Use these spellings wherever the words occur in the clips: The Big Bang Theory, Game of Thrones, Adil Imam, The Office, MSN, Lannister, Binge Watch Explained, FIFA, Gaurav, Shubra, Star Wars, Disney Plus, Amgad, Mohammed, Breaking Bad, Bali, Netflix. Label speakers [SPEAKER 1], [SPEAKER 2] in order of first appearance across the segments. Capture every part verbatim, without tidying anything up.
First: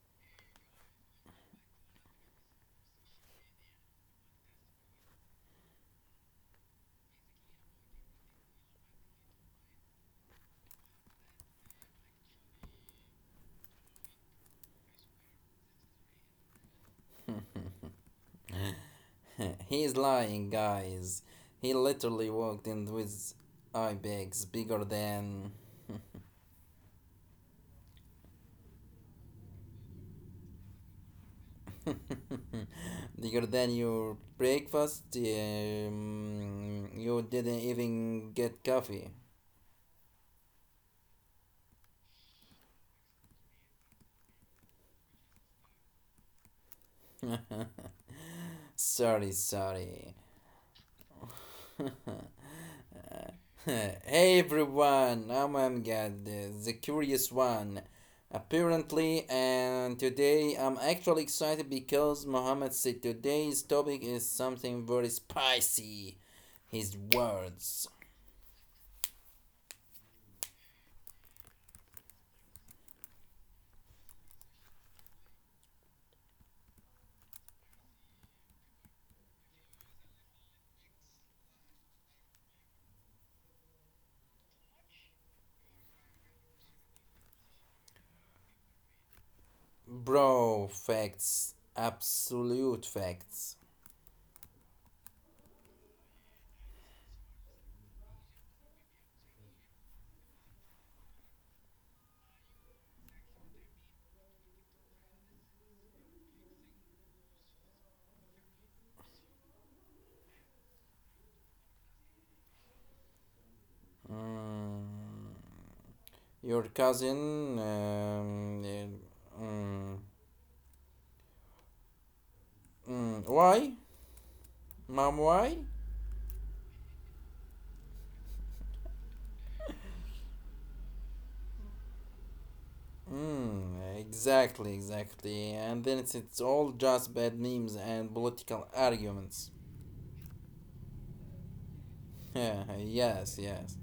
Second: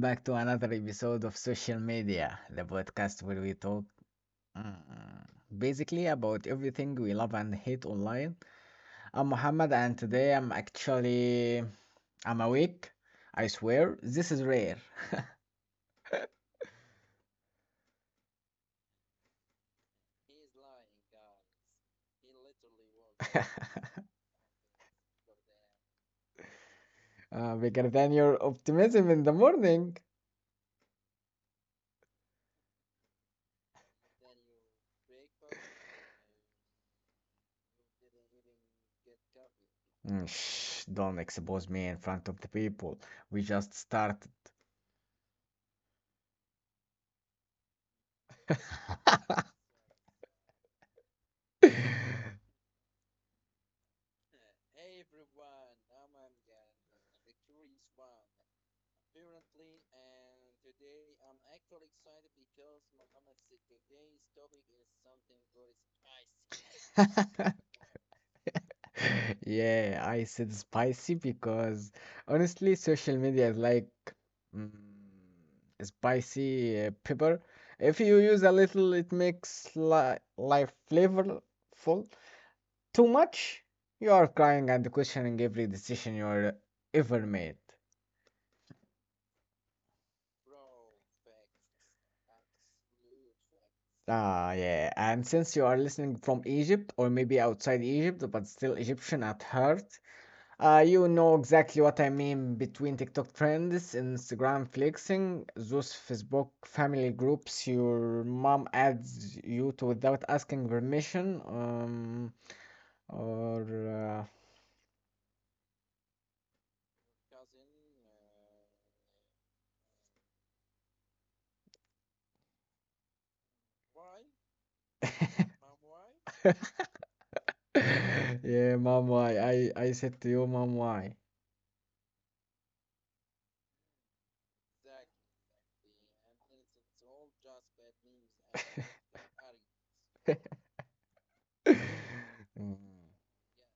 [SPEAKER 1] back to another episode of Social Media, the podcast where we talk mm, basically about everything we love and hate online. I'm Muhammad, and today I'm actually I'm awake. I swear, this is rare.
[SPEAKER 2] He's lying, guys. He literally walked in with eye bags bigger than
[SPEAKER 1] Uh, bigger than your optimism in the morning.
[SPEAKER 2] bigger than your breakfast. Um, you didn't even get coffee.
[SPEAKER 1] Mm, shh, don't expose me in front of the people. We just started.
[SPEAKER 2] Sorry, sorry. hey everyone, I'm Amgad, uh, the curious one, apparently, and today I'm actually excited because Mohammed said today's topic is something very spicy. His words.
[SPEAKER 1] Yeah, I said spicy because honestly, social media is like mm, spicy uh, pepper. If you use a little, it makes li life flavorful. Too much, you are crying and questioning every decision you are ever made.
[SPEAKER 2] Bro, facts. Absolute facts.
[SPEAKER 1] Ah, yeah. And since you are listening from Egypt, or maybe outside Egypt, but still Egyptian at heart, Uh, you know exactly what I mean between TikTok trends, Instagram flexing, those Facebook family groups your mom adds you to without asking permission, um, or
[SPEAKER 2] Mm, your cousin. Um, uh, mm, mm, why? Mom, why?
[SPEAKER 1] uh, yeah, mom, why? I I said to you, mom, why?
[SPEAKER 2] Mm, exactly, exactly. And then it's, it's all just bad memes and political arguments. Yeah,
[SPEAKER 1] Mm.
[SPEAKER 2] yes, yes.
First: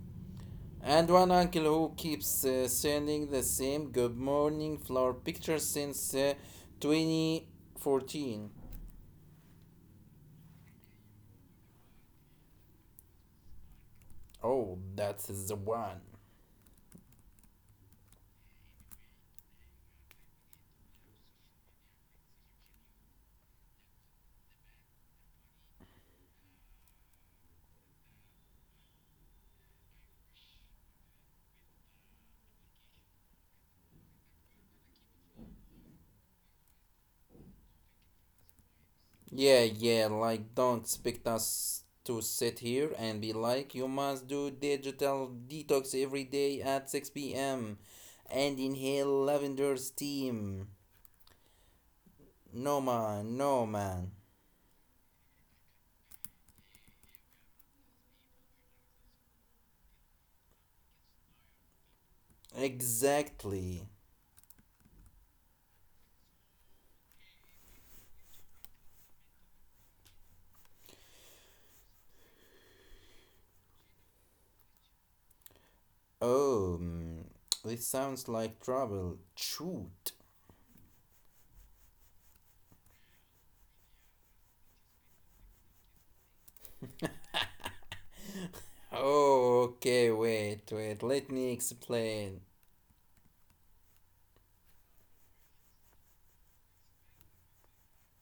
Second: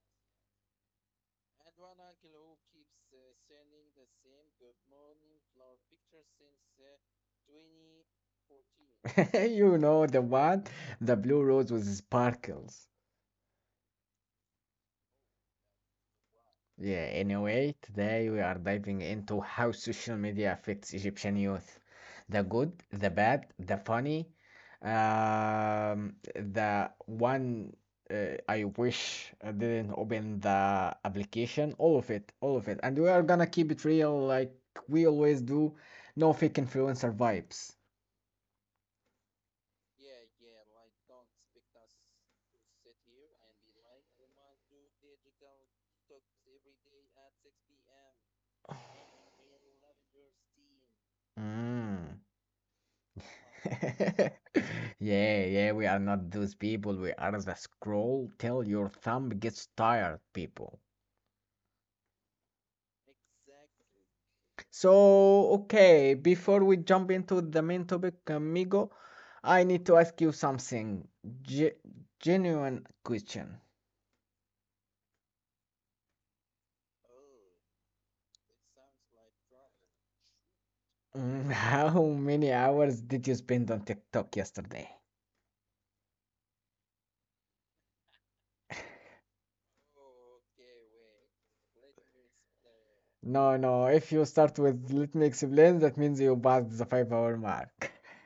[SPEAKER 2] And one uncle who keeps uh, sending the same good morning flower picture since uh, twenty fourteen.
[SPEAKER 1] You know the one, the blue rose with sparkles.
[SPEAKER 2] Oh, that is the one.
[SPEAKER 1] Yeah, anyway, today we are diving into how social media affects Egyptian youth. The good, the bad, the funny, um, the one uh, I wish I didn't open the application, all of it, all of it. And we are gonna keep it real like we always do. No fake influencer vibes.
[SPEAKER 2] Yeah, yeah, like don't expect us to sit here and be like, you must do digital detox every day at six p m and inhale lavender steam.
[SPEAKER 1] Mm.
[SPEAKER 2] No man, no man.
[SPEAKER 1] Yeah, yeah, we are not those people. We are the scroll till your thumb gets tired, people.
[SPEAKER 2] Exactly.
[SPEAKER 1] So, okay, before we jump into the main topic, amigo, I need to ask you something. Ge- Genuine question.
[SPEAKER 2] Oh, mm, this sounds like trouble. Shoot.
[SPEAKER 1] Mm, how many hours did you spend on TikTok yesterday?
[SPEAKER 2] Oh, okay, wait, wait. Let me explain.
[SPEAKER 1] No, no, if you start with let me explain, that means you passed the five hour mark.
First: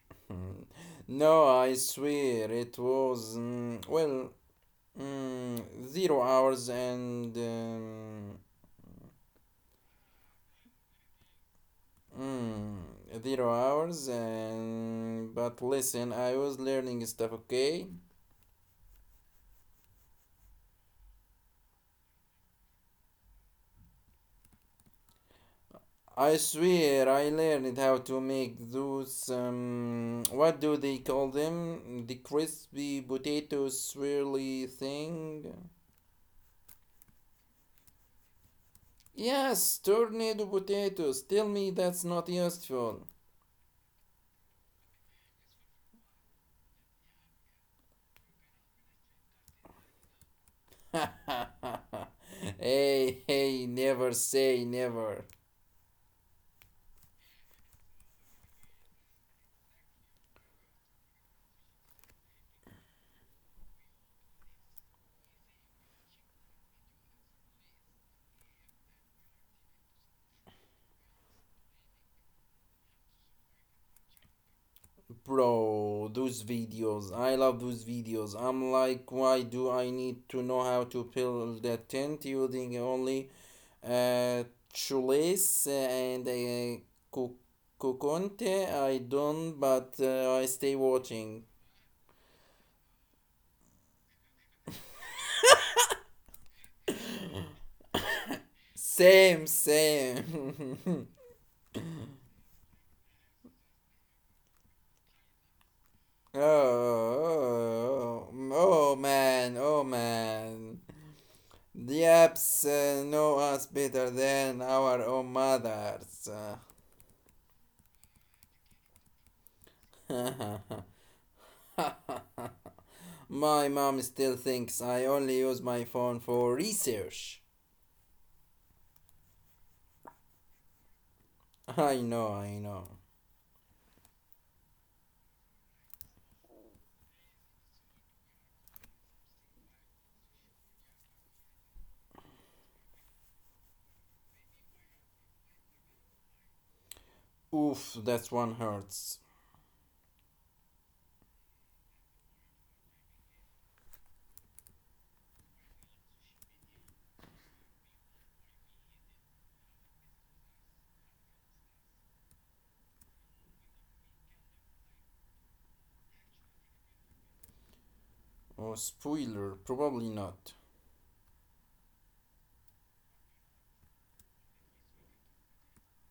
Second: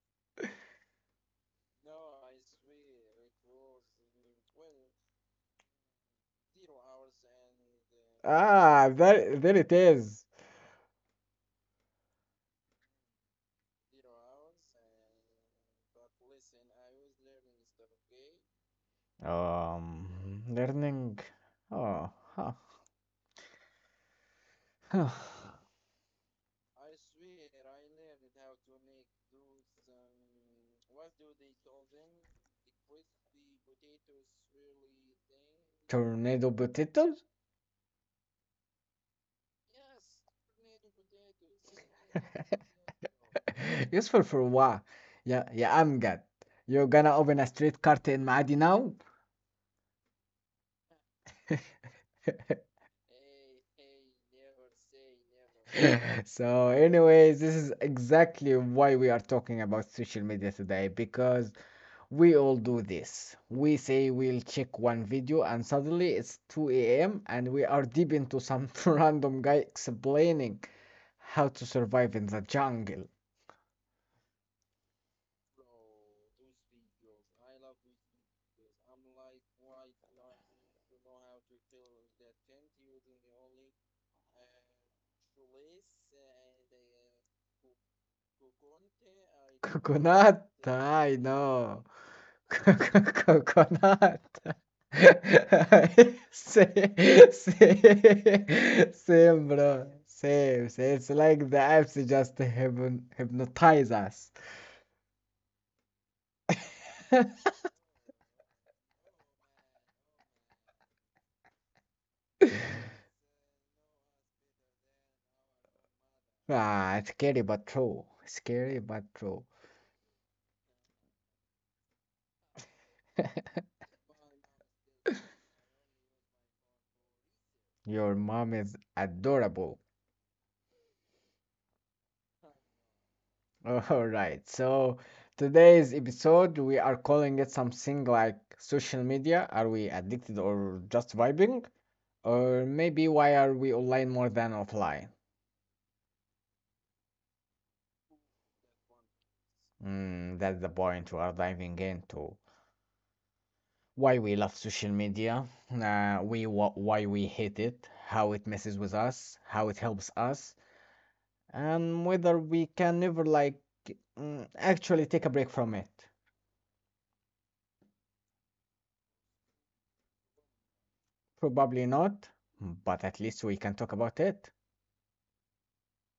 [SPEAKER 2] no, I swear it was mm, well mm, zero hours and um,
[SPEAKER 1] Ah, there, there it is.
[SPEAKER 2] mm, zero hours and but listen, I was learning stuff. Okay.
[SPEAKER 1] Um, learning. Oh, huh. Huh.
[SPEAKER 2] I swear I learned how to make those um what do they call them? The crispy potato swirly thing?
[SPEAKER 1] Tornado potatoes?
[SPEAKER 2] Yes, tornado potatoes. Tell me that's not useful.
[SPEAKER 1] Useful for what? Yeah, yeah, I'm good. You're gonna open a street cart in Maadi now?
[SPEAKER 2] hey, hey, never say never.
[SPEAKER 1] So, anyways, this is exactly why we are talking about social media today because we all do this. We say we'll check one video, and suddenly it's two a m, and we are deep into some random guy explaining how to survive in the jungle.
[SPEAKER 2] Bro, those videos. I love those videos. I'm like, why do I need to know how to build a tent using only uh, shoelace and a co- coconte? I don't, but uh, I
[SPEAKER 1] Coconut,
[SPEAKER 2] stay
[SPEAKER 1] I
[SPEAKER 2] watching.
[SPEAKER 1] know. Coconut. Same, same,
[SPEAKER 2] Same,
[SPEAKER 1] same, bro. Same,
[SPEAKER 2] same.
[SPEAKER 1] same. It's like the apps just hypnotize us.
[SPEAKER 2] oh, oh, oh, man, oh, man. The apps uh, know us better than our own mothers.
[SPEAKER 1] Ah, scary but true. Scary but true.
[SPEAKER 2] my mom still thinks I only use my phone for research.
[SPEAKER 1] Your mom is adorable.
[SPEAKER 2] I know, I know.
[SPEAKER 1] All right. So today's episode, we are calling it something like social media. Are we addicted or just vibing? Or maybe why are we online more than offline?
[SPEAKER 2] Oof, that one hurts.
[SPEAKER 1] Mm, that's the point we are diving into. Why we love social media, uh, we wh- why we hate it, how it messes with us, how it helps us, and whether we can ever like mm, actually take a break from it.
[SPEAKER 2] Oh, spoiler, probably not.
[SPEAKER 1] Probably not, but at least we can talk about it.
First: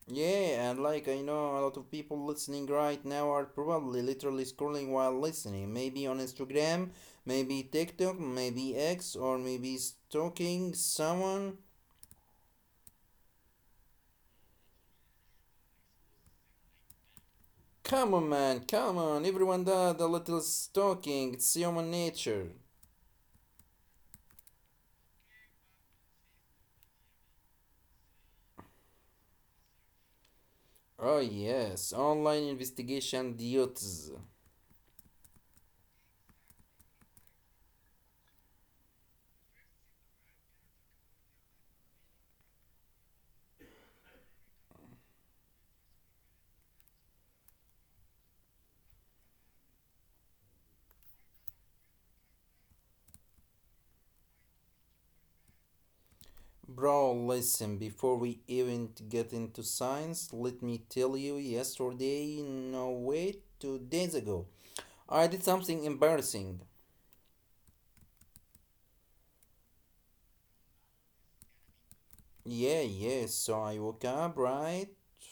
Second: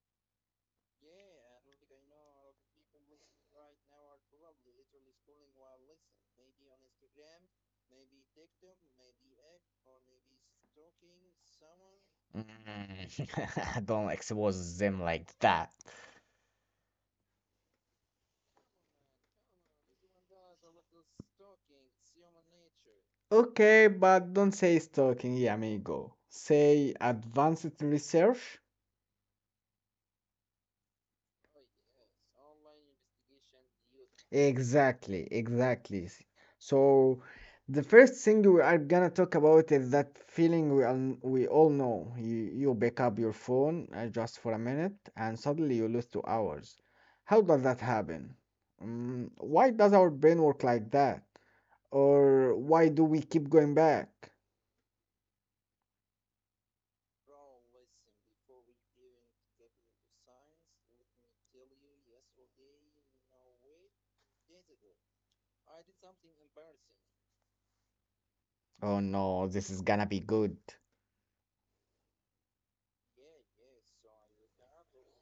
[SPEAKER 2] Yeah, and like I know a lot of people listening right now are probably literally scrolling while listening. Maybe on Instagram, maybe TikTok, maybe X, or maybe stalking someone.
[SPEAKER 1] Don't expose them like that.
[SPEAKER 2] Come on, man, come on. Everyone does a little stalking, it's human nature.
[SPEAKER 1] Okay, but don't say stalking, amigo. Say advanced research.
[SPEAKER 2] Oh, yes, online investigation duties.
[SPEAKER 1] Exactly, exactly. So the first thing we are gonna talk about is that feeling we all, we all know. You you pick up your phone uh, just for a minute and suddenly you lose two hours. How does that happen? Mm, why does our brain work like that? Or why do we keep going back?
[SPEAKER 2] Bro, listen, before we even get into science, let me tell you yesterday, no wait, two days ago, I did something embarrassing.
[SPEAKER 1] Oh no, this is gonna be good.
[SPEAKER 2] Yeah, yeah, so I woke up, right?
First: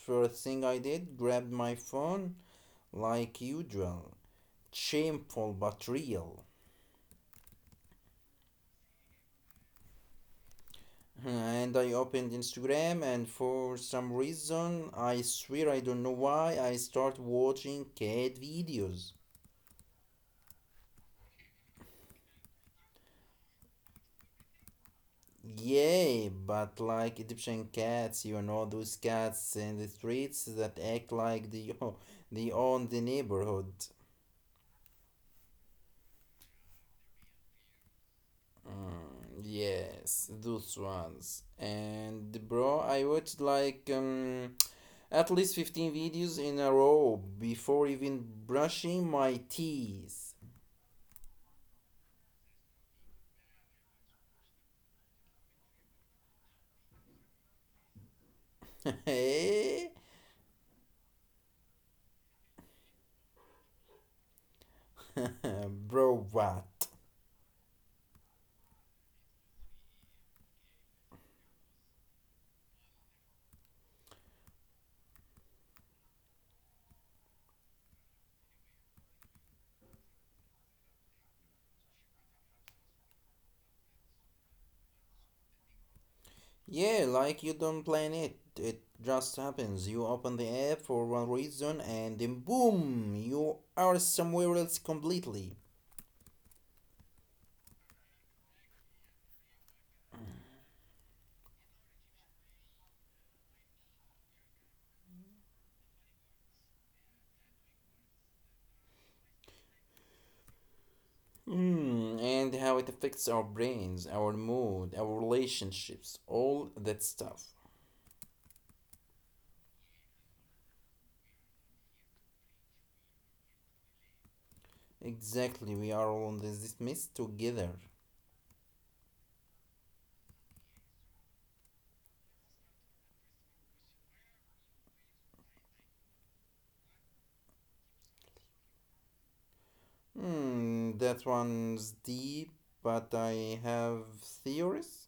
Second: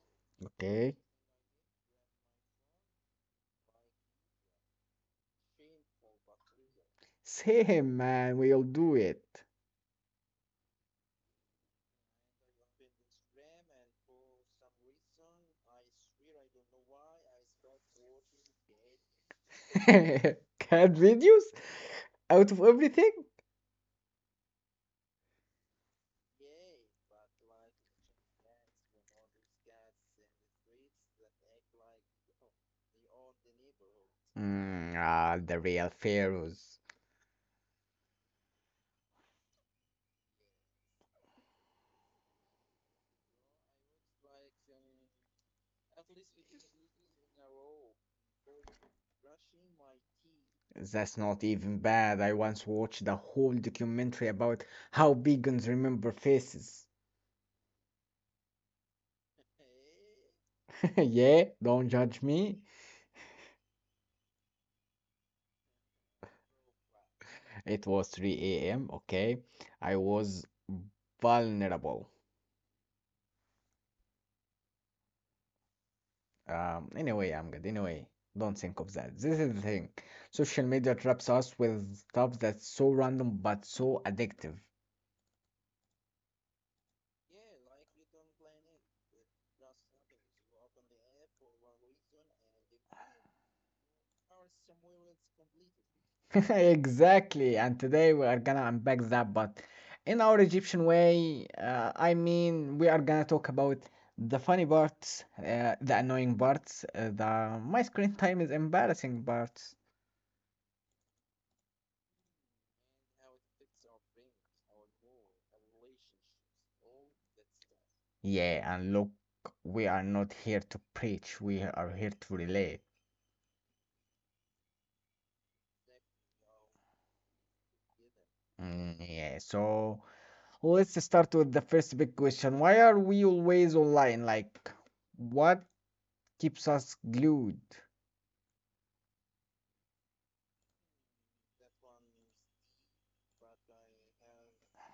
[SPEAKER 2] First thing I
[SPEAKER 1] Okay.
[SPEAKER 2] did, grabbed my phone, like usual. Shameful but real.
[SPEAKER 1] Same man, we'll do it.
[SPEAKER 2] And I opened Instagram, and for some reason, I swear I don't know why, I start watching cat videos.
[SPEAKER 1] Cat videos out of everything?
[SPEAKER 2] Yay, but like Egyptian cats, you know, those cats in the streets that act like they, they own the neighborhood.
[SPEAKER 1] Mm, ah, the real pharaohs.
[SPEAKER 2] Mm, yes, those ones. And bro, I watched like um, at least fifteen videos in a row before even brushing my teeth.
[SPEAKER 1] That's not even bad. I once watched a whole documentary about how vegans remember faces.
[SPEAKER 2] Hey.
[SPEAKER 1] Yeah, don't judge me.
[SPEAKER 2] Bro, what?
[SPEAKER 1] It was three a m, okay? I was vulnerable. Um, anyway, I'm good. Anyway, don't think of that. This is the thing. Social media traps us with stuff that's so random but so addictive.
[SPEAKER 2] Yeah, like you don't plan it. It just happens. You open the app for one reason and then boom, you are somewhere else completely.
[SPEAKER 1] Exactly, and today we are gonna unpack that, but in our Egyptian way, uh, I mean, we are gonna talk about the funny parts, uh, the annoying parts, uh, the my screen time is embarrassing parts.
[SPEAKER 2] Hmm, and how it affects our brains, our mood, our relationships, all that stuff.
[SPEAKER 1] Yeah, and look, we are not here to preach, we are here to relate.
[SPEAKER 2] Exactly, we are all in this mess together.
[SPEAKER 1] Mm, yeah, so let's start with the first big question. Why are we always online? Like, what keeps us glued?
[SPEAKER 2] Hmm, that one's deep, but I have theories?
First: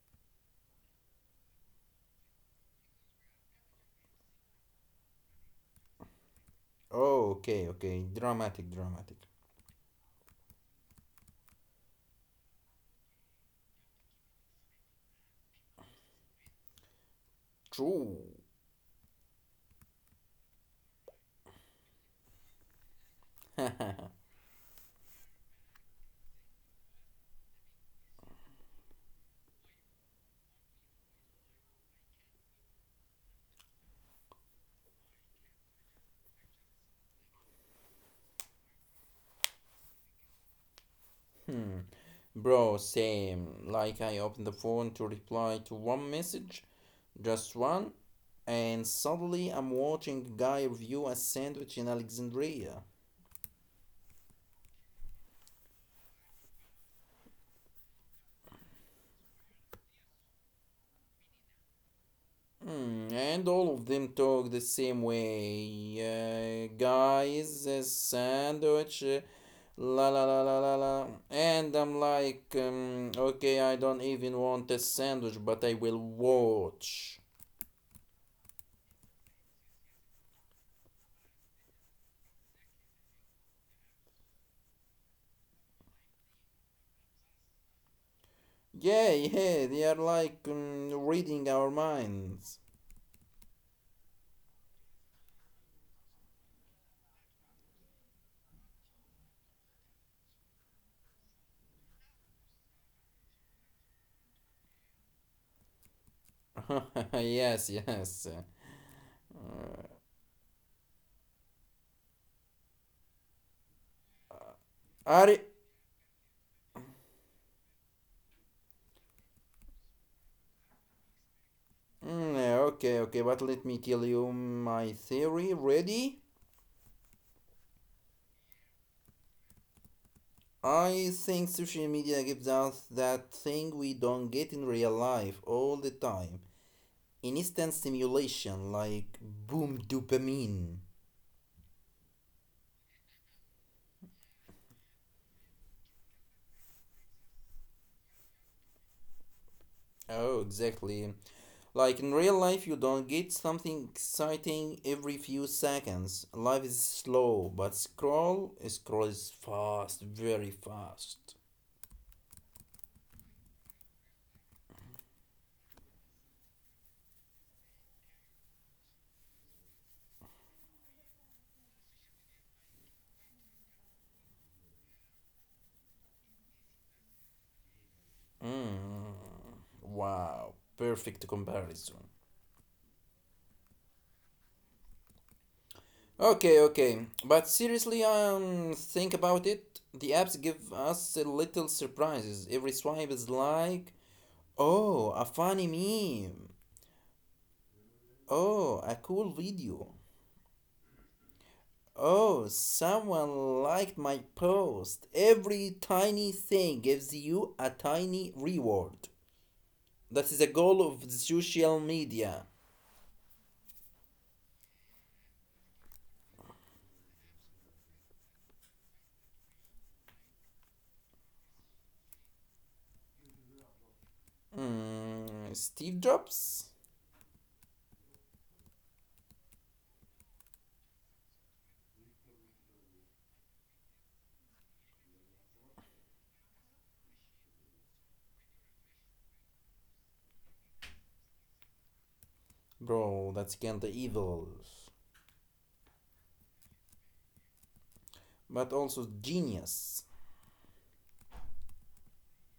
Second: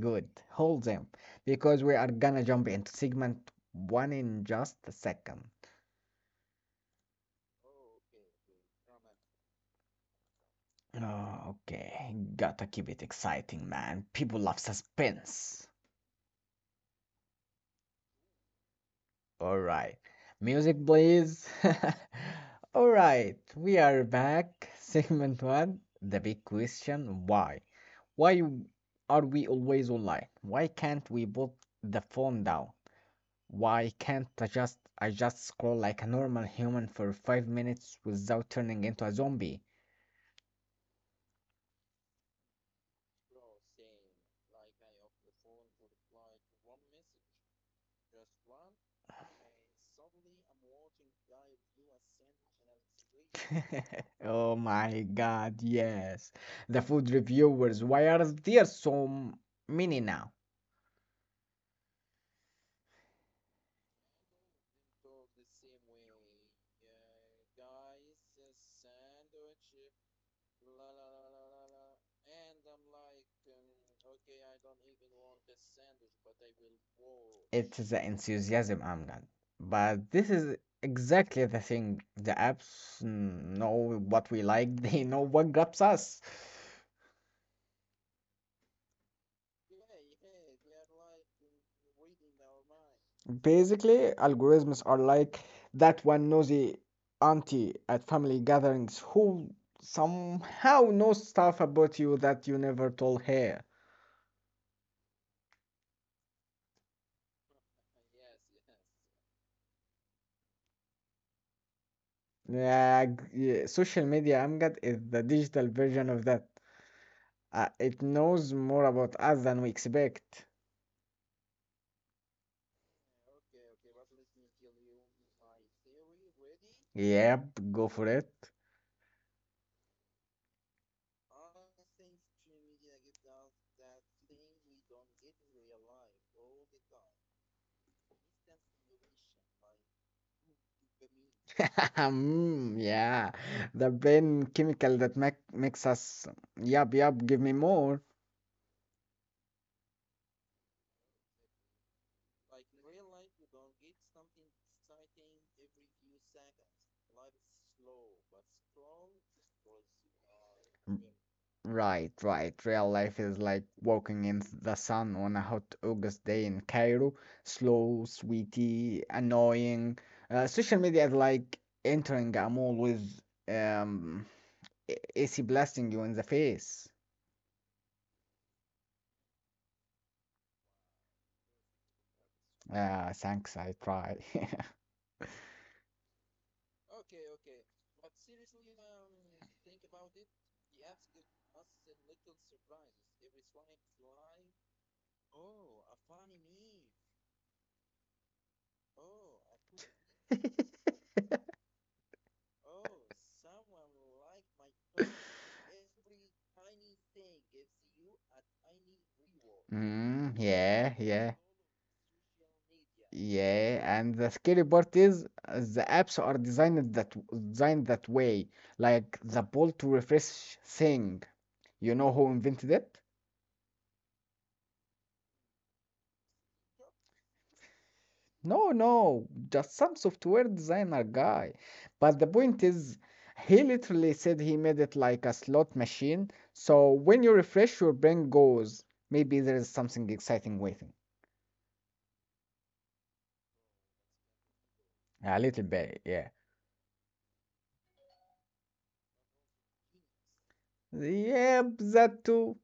[SPEAKER 1] Good. Hold them, because we are gonna jump into segment one in just a second.
[SPEAKER 2] Oh, okay, okay, dramatic, dramatic.
[SPEAKER 1] Oh, okay. Gotta keep it exciting, man. People love suspense.
[SPEAKER 2] True.
[SPEAKER 1] All right. Music, please. All right. We are back. Segment one. The big question why? Why are we always online? Why can't we put the phone down? Why can't I just I just scroll like a normal human for five minutes without turning into a zombie?
[SPEAKER 2] hmm. Bro, same. Like I open the phone to reply to one message, just one, and suddenly I'm watching a guy review a sandwich in Alexandria.
[SPEAKER 1] Oh my god, yes. The food reviewers, why are there so m- many now?
[SPEAKER 2] Hmm, and all of them talk the same way. Uh, guys, a sandwich. uh, La la la la la la. And I'm like, um, okay, I don't even want a sandwich, but I will watch.
[SPEAKER 1] It's the enthusiasm, Amran. But this is exactly the thing. The apps mm, know what we like, they know what grabs us.
[SPEAKER 2] Yeah, yeah, they are like um, reading our minds.
[SPEAKER 1] Basically, algorithms are like that one nosy auntie at family gatherings who somehow knows stuff about you that you never told her.
[SPEAKER 2] yes, yes.
[SPEAKER 1] Yeah, g- yeah, social media, Amgad, is the
[SPEAKER 2] Are y-
[SPEAKER 1] digital version of that. Uh, it knows more about us than we expect.
[SPEAKER 2] Mm, yeah, okay, okay, but let me tell you my theory. Ready?
[SPEAKER 1] Yep, go for it.
[SPEAKER 2] I think social media gives us that thing we don't get in real life all the time. Instant stimulation, like boom dopamine.
[SPEAKER 1] Mm, yeah, the brain chemical that make, makes us. Yup, yup, give me more.
[SPEAKER 2] Oh, exactly. Like in real life, you don't get something exciting every few seconds. Life is slow, but scroll scrolls fast, very fast.
[SPEAKER 1] Right, right. Real life is like walking in the sun on a hot August day in Cairo. Slow, sweetie, annoying. Uh, social media is like entering a mall with um, A C blasting you in the face.
[SPEAKER 2] Mm, wow, perfect comparison.
[SPEAKER 1] Uh, thanks, I tried.
[SPEAKER 2] Okay, okay, but seriously, um, think about it. The apps give us a little surprises. Every swipe is like, oh, a funny meme. Oh, a cool video. Oh, someone liked my post. Every tiny thing gives you a tiny reward.
[SPEAKER 1] Mm,
[SPEAKER 2] That is the
[SPEAKER 1] yeah,
[SPEAKER 2] goal of
[SPEAKER 1] yeah,
[SPEAKER 2] social media.
[SPEAKER 1] yeah. And the scary part is uh, the apps are designed that designed that way, like the pull to refresh thing. You know who invented it?
[SPEAKER 2] Mm, Steve Jobs?
[SPEAKER 1] No, no, just some software designer guy. But the point is, he literally said he made it like a slot machine. So when you refresh, your brain goes, maybe there is something exciting waiting.
[SPEAKER 2] Bro, that's kinda evil.
[SPEAKER 1] Yeah, a little bit, yeah.
[SPEAKER 2] But also genius.
[SPEAKER 1] Yep, that too.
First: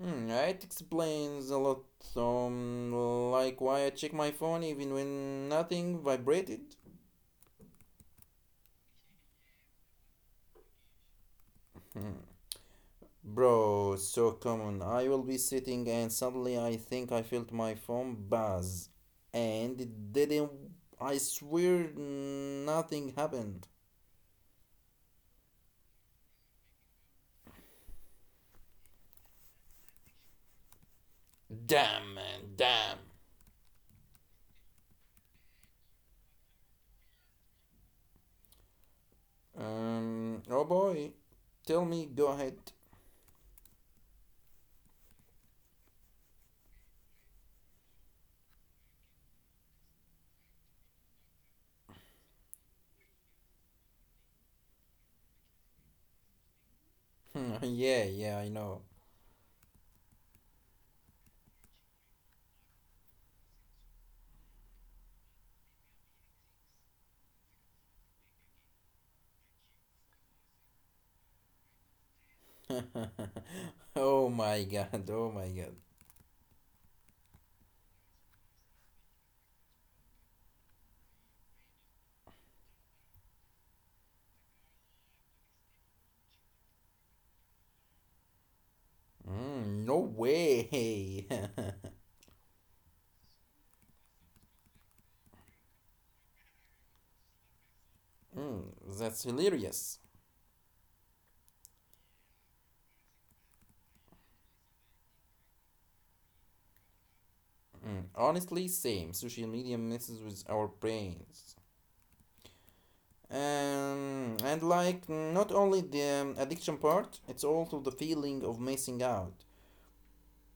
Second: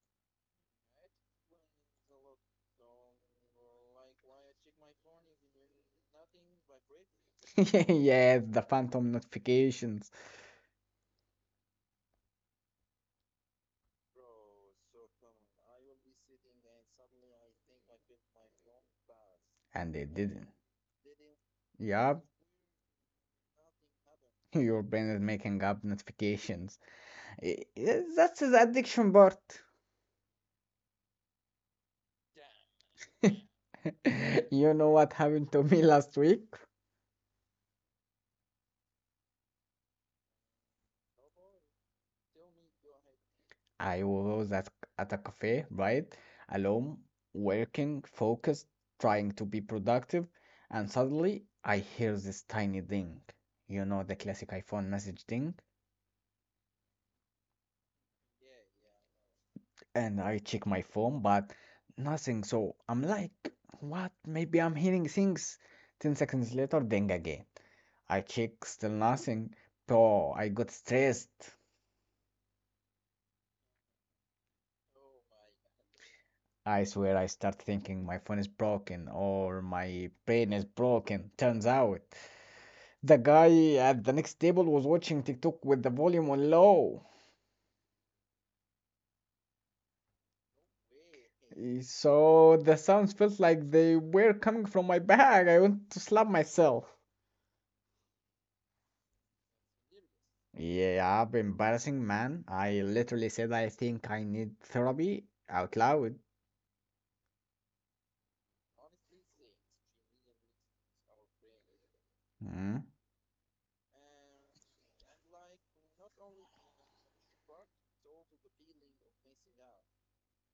[SPEAKER 2] Hmm, it explains a lot. Um, like why I check my phone even when nothing vibrated.
[SPEAKER 1] Yes, the phantom notifications.
[SPEAKER 2] Hmm, bro, so common. I will be sitting and suddenly I think I felt my phone buzz. And
[SPEAKER 1] And it
[SPEAKER 2] it
[SPEAKER 1] didn't.
[SPEAKER 2] didn't. I swear
[SPEAKER 1] Yup,
[SPEAKER 2] nothing happened.
[SPEAKER 1] your brain is making up notifications. I- I- That's the addiction part.
[SPEAKER 2] Damn, man, damn.
[SPEAKER 1] You know what happened to me last week?
[SPEAKER 2] Um, oh boy. Tell me, go ahead.
[SPEAKER 1] I was at, at a cafe, right? Alone, working, focused, trying to be productive, and suddenly I hear this tiny ding. You know the classic iPhone message ding?
[SPEAKER 2] yeah, yeah, I know.
[SPEAKER 1] And I check my phone, but nothing. So I'm like, what? Maybe I'm hearing things. ten seconds later, ding again. I check, still nothing. So I got stressed.
[SPEAKER 2] oh my god, oh my god.
[SPEAKER 1] I swear I start thinking my phone is broken or my brain is broken. Turns out the guy at the next table was watching TikTok with the volume on low.
[SPEAKER 2] Mm, no way.
[SPEAKER 1] Eh, so the sounds felt like they were coming from my bag. I want to slap myself.
[SPEAKER 2] Mm, that's hilarious.
[SPEAKER 1] Yeah, embarrassing, man. I literally said I think I need therapy out loud.
[SPEAKER 2] Mm, honestly, same. Social media messes with our brains.
[SPEAKER 1] Mm.
[SPEAKER 2] Um, and like not only the um, addiction part, it's also the feeling of missing out.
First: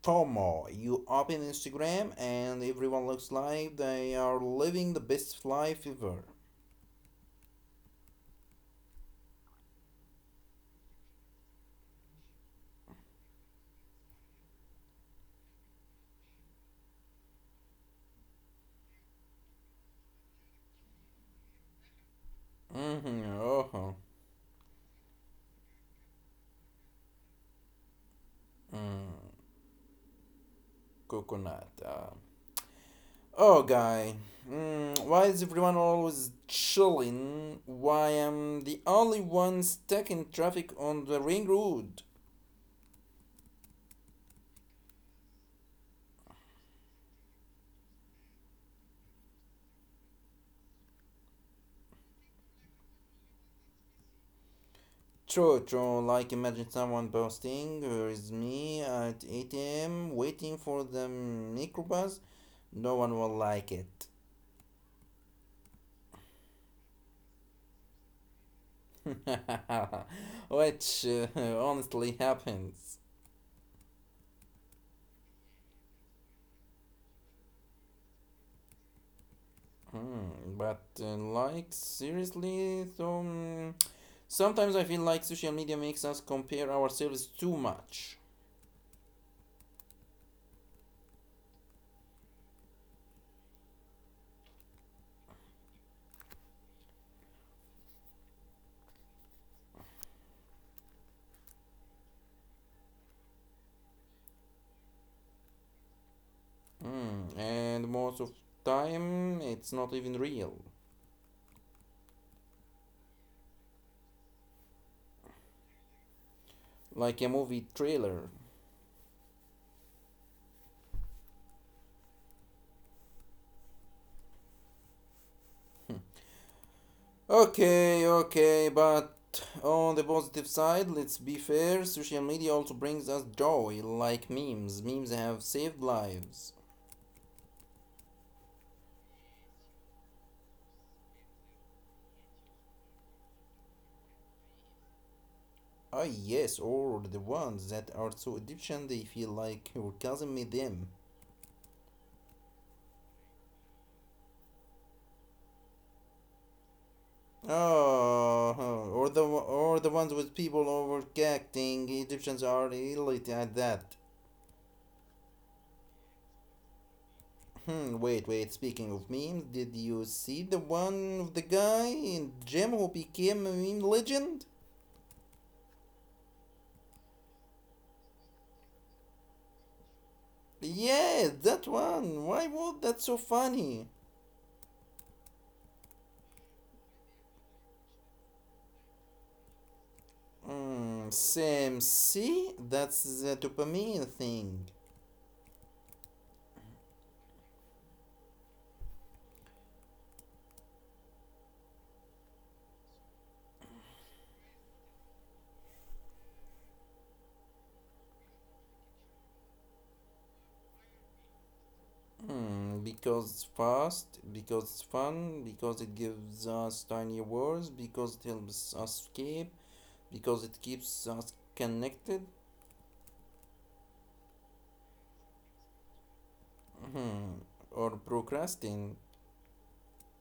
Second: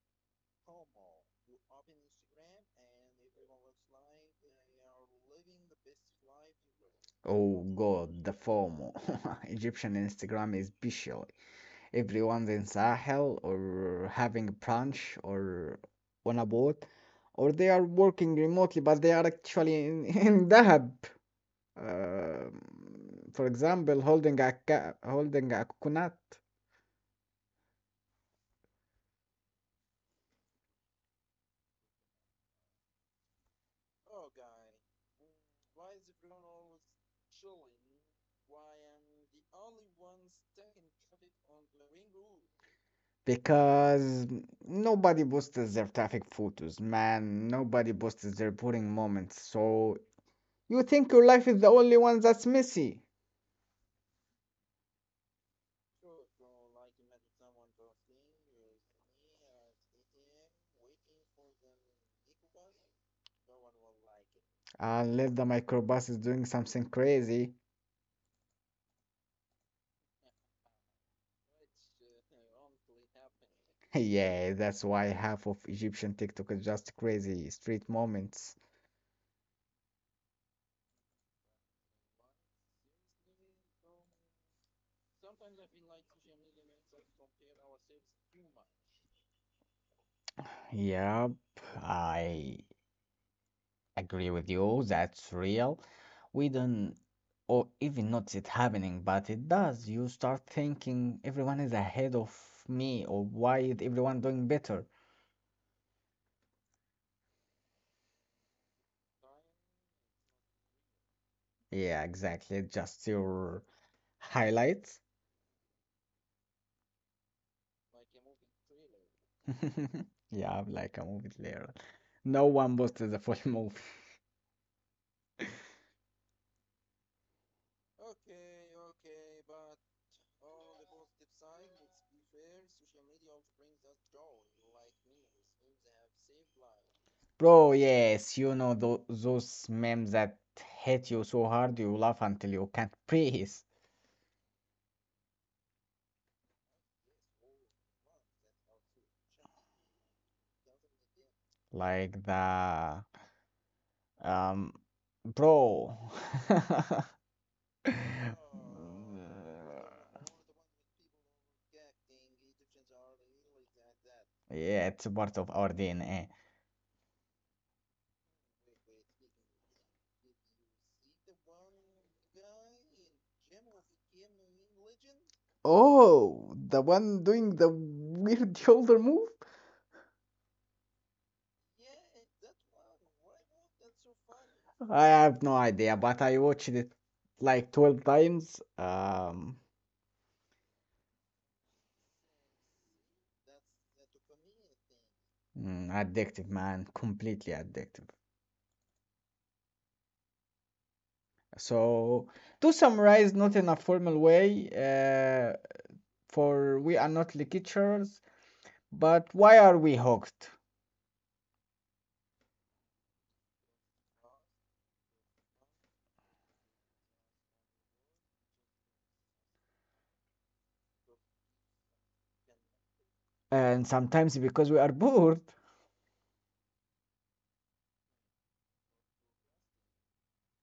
[SPEAKER 2] FOMO. You open Instagram and everyone looks like they are living the best life ever.
[SPEAKER 1] Oh God, the FOMO. Egyptian Instagram is bestial. Everyone's in Sahel or having brunch or on a boat, or they are working remotely, but they are actually in, in Dahab. Um
[SPEAKER 2] Mm-hmm.
[SPEAKER 1] for
[SPEAKER 2] Oh,
[SPEAKER 1] example, holding a ca holding a coconut.
[SPEAKER 2] mm, coconut. Uh, oh, guy. Mm, why is everyone always chilling? Why am I the only one stuck in traffic on the ring road?
[SPEAKER 1] Because nobody posts their traffic photos, man. Nobody posts their boring moments. So you think your life is the only one that's messy.
[SPEAKER 2] True, true. Like imagine someone posting, here is me at eight a m waiting for the microbus. No one will like it.
[SPEAKER 1] Unless the microbus is doing something crazy.
[SPEAKER 2] Which uh, honestly happens.
[SPEAKER 1] Yeah, that's why half of Egyptian TikTok is just crazy street moments.
[SPEAKER 2] Hmm, but uh, like seriously, so mm, sometimes I feel like social media makes us compare ourselves too much.
[SPEAKER 1] Yep, I agree with you, that's real. We don't or even notice it happening, but it does. You start thinking everyone is ahead of me or why is everyone doing better?
[SPEAKER 2] Hmm, and most of time it's not even real.
[SPEAKER 1] Yeah, exactly. Just your highlights.
[SPEAKER 2] Like a movie trailer.
[SPEAKER 1] Yeah, I'm like a movie player. No one posted the full movie.
[SPEAKER 2] Okay, okay, but on the positive side, let's be fair, social media also brings us joy, like memes. Memes have saved lives.
[SPEAKER 1] Bro, yes, you know tho- those memes that hit you so hard you laugh until you can't breathe.
[SPEAKER 2] Ah, yes, or the ones that are so Egyptian they feel like your cousin made them.
[SPEAKER 1] Like the Um, Bro.
[SPEAKER 2] Oh, or the or the ones with people overreacting. Egyptians are elite at that.
[SPEAKER 1] Yeah, it's part of our D N A.
[SPEAKER 2] Hmm, wait, wait. Speaking of memes, did you see the one of the guy in gym who became a meme legend?
[SPEAKER 1] Oh, the one doing the weird shoulder move?
[SPEAKER 2] Yeah, that one. Why was that so funny?
[SPEAKER 1] I have no idea, but I watched it like twelve times. Um,
[SPEAKER 2] Mm, same. See? That's the dopamine thing.
[SPEAKER 1] mm, addictive, man, completely addictive. So, to summarize, not in a formal way, uh, for we are not lecturers, but why are we hooked?
[SPEAKER 2] Mm, because it's fast, because it's fun, because it gives us tiny words, because it helps us escape, because it keeps us connected.
[SPEAKER 1] And sometimes because we are bored.
[SPEAKER 2] Hmm, or procrastinating.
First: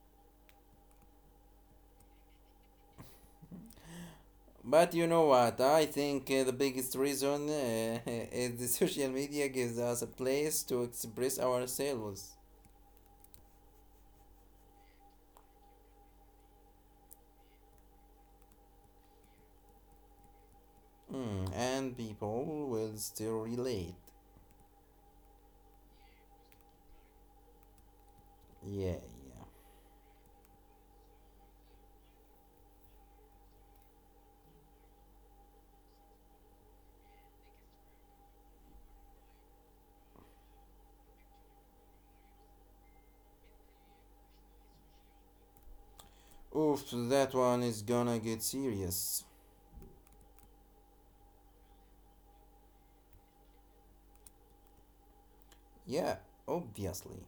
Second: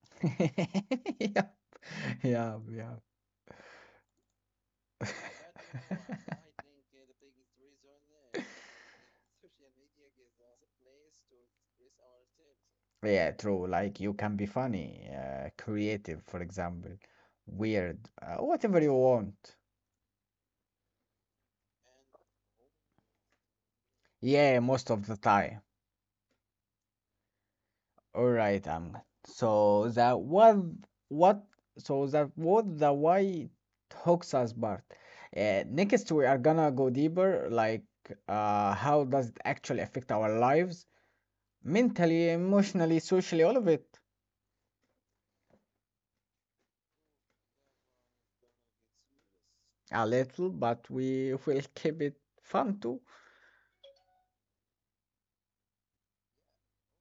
[SPEAKER 1] yeah, yeah, yeah.
[SPEAKER 2] But you know what? I think uh, the biggest reason uh, is the social media gives us a place to express ourselves.
[SPEAKER 1] Yeah, true. Like you can be funny, uh, creative, for example, weird, uh, whatever you want.
[SPEAKER 2] Mm, and people will still relate.
[SPEAKER 1] Yeah, most of the time. All right,
[SPEAKER 2] Yeah,
[SPEAKER 1] um.
[SPEAKER 2] yeah.
[SPEAKER 1] So that what what so that what the why hooks us part. Uh, next, we are gonna go deeper, like uh, how does it actually affect our lives? Mentally, emotionally, socially, all of it.
[SPEAKER 2] Oof, that one is gonna get serious.
[SPEAKER 1] A little, but we will keep it fun too.
[SPEAKER 2] Yeah, obviously.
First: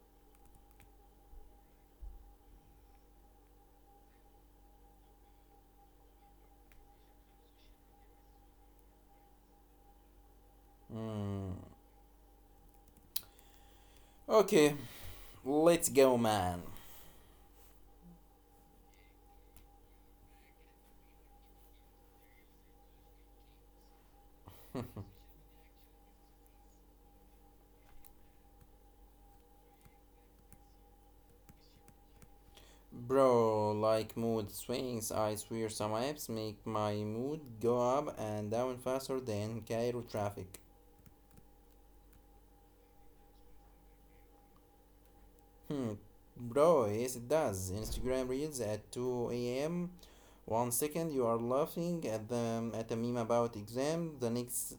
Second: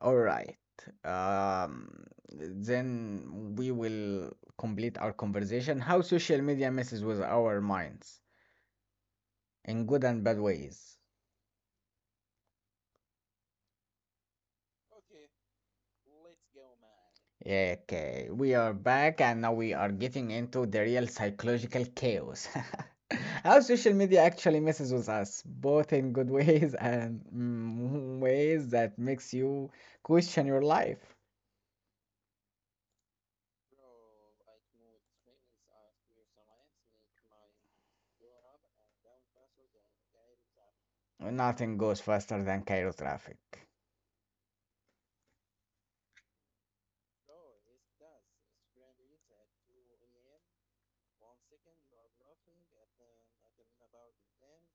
[SPEAKER 1] All right. Um, then we will complete our conversation. How social media messes with our minds in good and bad ways.
[SPEAKER 2] Mm. Okay, let's go, man.
[SPEAKER 1] Okay, we are back and now we are getting into the real psychological chaos. How social media actually messes with us, both in good ways and mm, ways that makes you question your life.
[SPEAKER 2] Bro, like mood swings, I swear some apps make my mood go up and down faster than Cairo traffic.
[SPEAKER 1] Nothing goes faster than Cairo traffic.
[SPEAKER 2] Hmm, bro, yes it does. Instagram reels at two a m. One second you are laughing at the at a meme about exam. The next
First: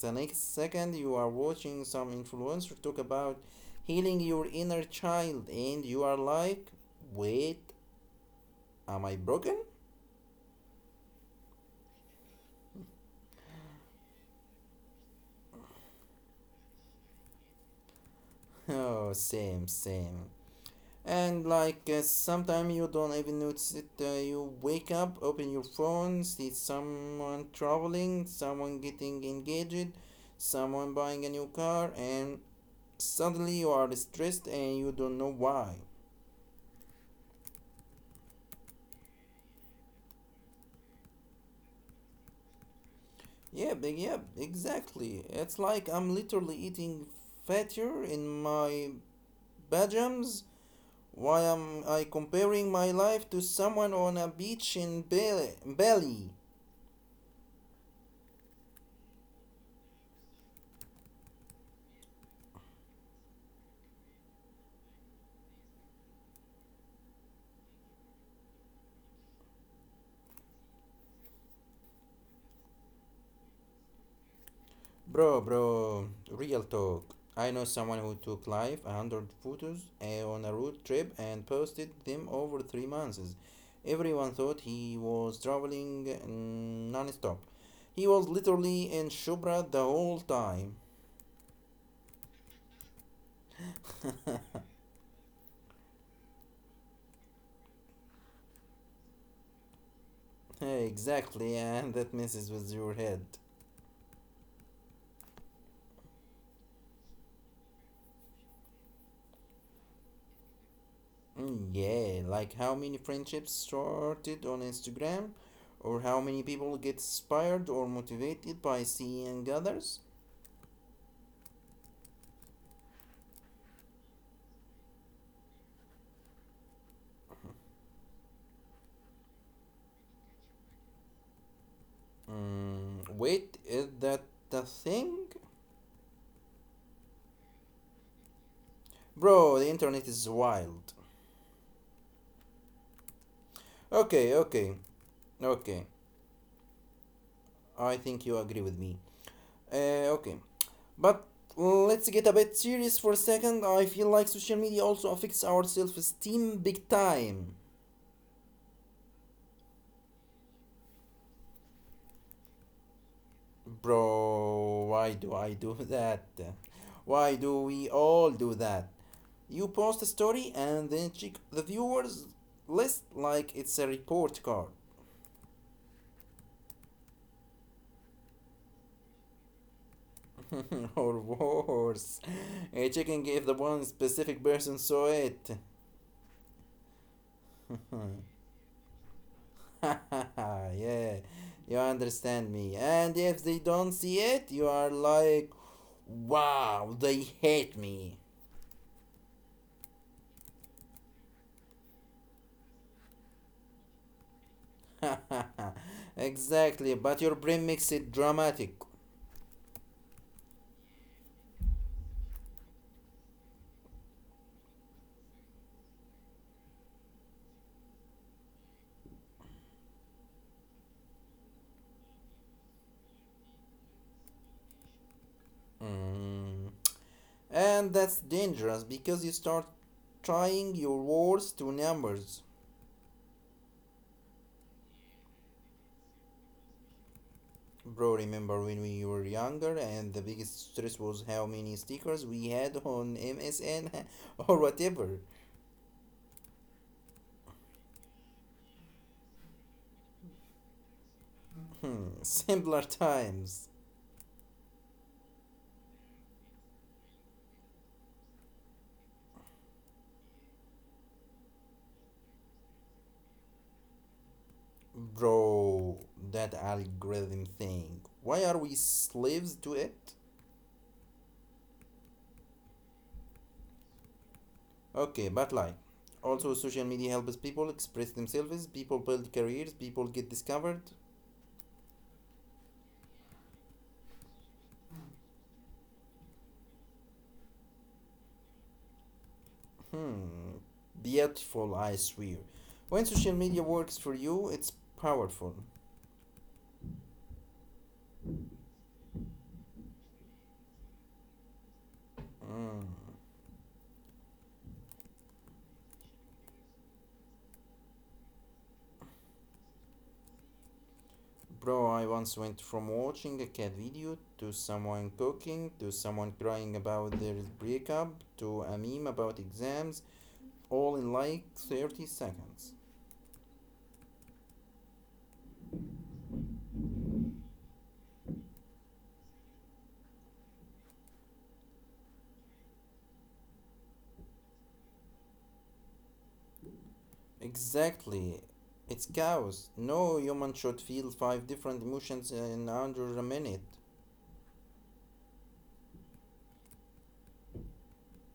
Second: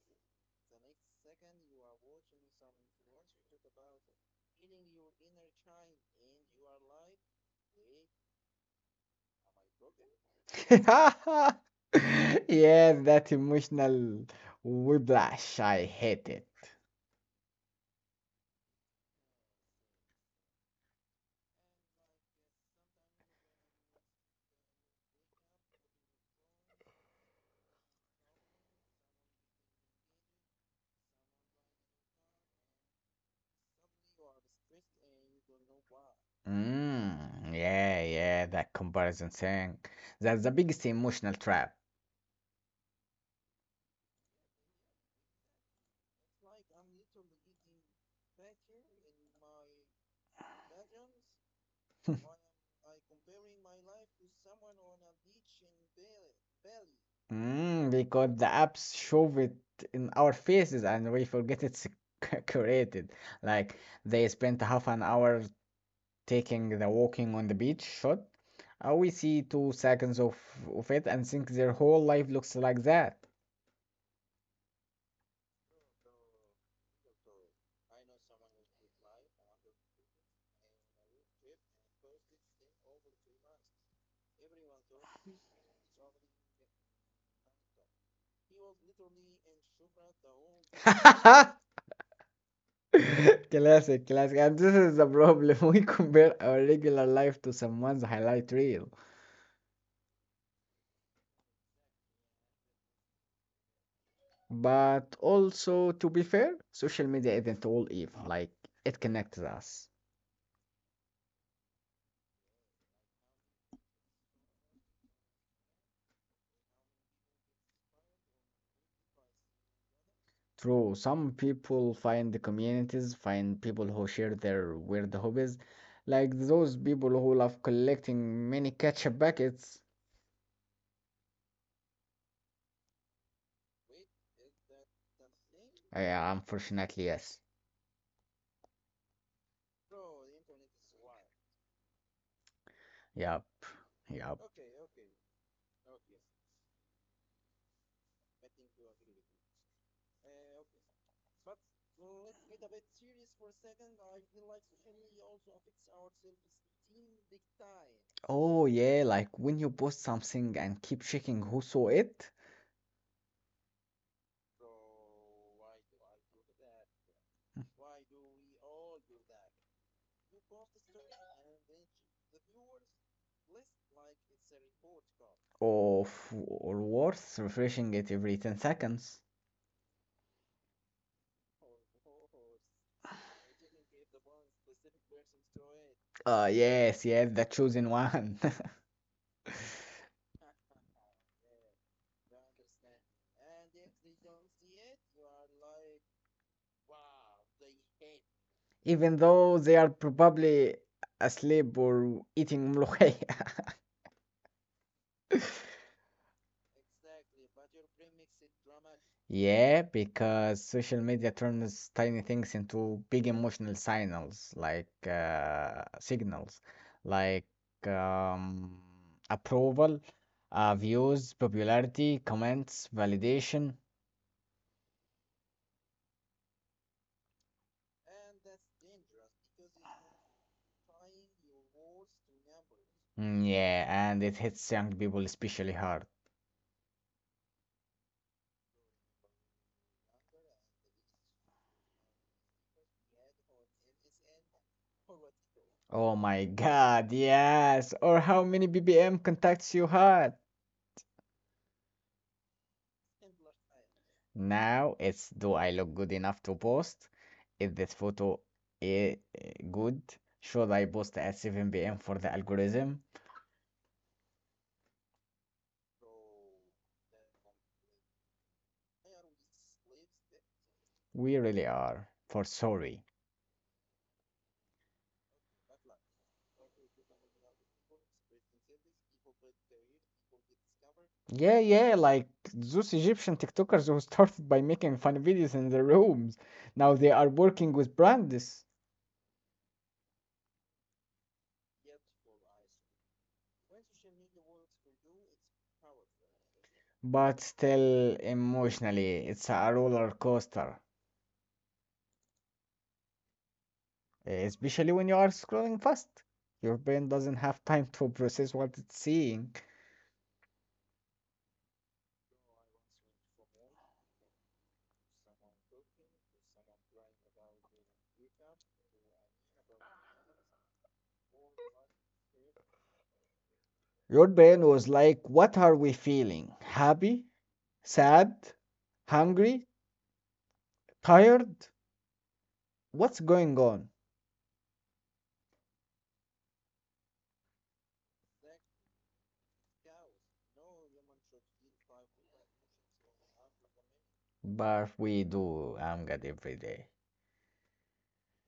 [SPEAKER 2] The next second you are watching some influencer talk about healing your inner child and you are like, wait, am I broken?
[SPEAKER 1] Yes, that emotional whiplash. I hate it.
[SPEAKER 2] oh same same and like uh, sometimes you don't even notice it uh, you wake up open your phone see someone traveling someone getting engaged someone buying a new car and suddenly you are stressed and you don't know why.
[SPEAKER 1] Mm, yeah, yeah, that comparison thing. That's the biggest emotional trap.
[SPEAKER 2] Yep, yep, exactly. It's like I'm literally eating fatter in my pajamas. Why am I comparing my life to someone on a beach in Bali? Bali?
[SPEAKER 1] Mm, because the apps shove it in our faces and we forget it's created. Like they spent half an hour taking the walking on the beach shot. Uh, we see two seconds of, of it and think their whole life looks like that.
[SPEAKER 2] Bro, bro, real talk. I know someone who took live one hundred photos eh, on a road trip and posted them over three months. Everyone thought he was traveling mm, non-stop. He was literally in Shubra the whole time.
[SPEAKER 1] Classic, classic. And this is the problem. We compare our regular life to someone's highlight reel.
[SPEAKER 2] exactly, and that messes with your head.
[SPEAKER 1] But also, to be fair, social media isn't all evil. Like, it connects us.
[SPEAKER 2] Mm, yeah, like how many friendships started on Instagram, or how many people get inspired or motivated by seeing others.
[SPEAKER 1] True, some people find the communities, find people who share their weird hobbies, like those people who love collecting mini ketchup packets.
[SPEAKER 2] Mm, wait, is that the thing?
[SPEAKER 1] Uh, Yeah, unfortunately, yes.
[SPEAKER 2] Bro, the internet is wild.
[SPEAKER 1] Yep.
[SPEAKER 2] Okay,
[SPEAKER 1] Yep.
[SPEAKER 2] okay, okay. I think you agree with me. Uh, okay, but let's get a bit serious for a second. I feel like social media also affects our self esteem big time.
[SPEAKER 1] Oh yeah, like when you post something and keep checking who saw it,
[SPEAKER 2] Bro, why do I do that? Why do we all do that? You post a story and then check the viewers list like it's a report card.
[SPEAKER 1] or f- or worse, refreshing it every ten seconds.
[SPEAKER 2] or worse, a
[SPEAKER 1] Or
[SPEAKER 2] chicken gave the one specific person saw it.
[SPEAKER 1] Uh yes, yes, the chosen one.
[SPEAKER 2] yeah, you understand me. And if they don't see it, you are like, wow, they hate me.
[SPEAKER 1] Even though they are probably asleep or eating mlokhaya.
[SPEAKER 2] exactly, but your brain makes it dramatic.
[SPEAKER 1] Yeah, because social media turns tiny things into big emotional signals, like uh, signals, like um, approval, uh, views, popularity, comments, validation.
[SPEAKER 2] Mm. And that's dangerous because you start trying your words to numbers.
[SPEAKER 1] Mm, yeah, and it hits young people especially hard.
[SPEAKER 2] Bro, remember when we were younger and the biggest stress was how many stickers we had on M S N or whatever?
[SPEAKER 1] Oh my God, yes! Or how many B B M contacts you had?
[SPEAKER 2] Hmm, simpler times.
[SPEAKER 1] Now it's, do I look good enough to post? Is this photo eh, eh, good? Should I post at seven p m for the algorithm?
[SPEAKER 2] Bro, that algorithm thing. Why are we slaves to it?
[SPEAKER 1] We really are for sorry.
[SPEAKER 2] Okay, but like, also social media helps people express themselves, people build careers, people get discovered.
[SPEAKER 1] Yeah, yeah, like those Egyptian TikTokers who started by making fun videos in their rooms. Now they are working with brands,
[SPEAKER 2] Hmm, beautiful, I swear. When social media works for you, it's powerful.
[SPEAKER 1] but still emotionally, it's a roller coaster,
[SPEAKER 2] Mm.
[SPEAKER 1] eh, especially when you are scrolling fast. Your brain doesn't have time to process what it's seeing.
[SPEAKER 2] Bro, I once went from watching a cat video to someone cooking to someone crying about their breakup to a meme about exams, all in like thirty seconds.
[SPEAKER 1] Your brain was like, what are we feeling? Happy? Sad? Hungry? Tired? What's going on?
[SPEAKER 2] Exactly. It's chaos. No human should feel five different emotions in under a minute.
[SPEAKER 1] But we do A M G A D every day.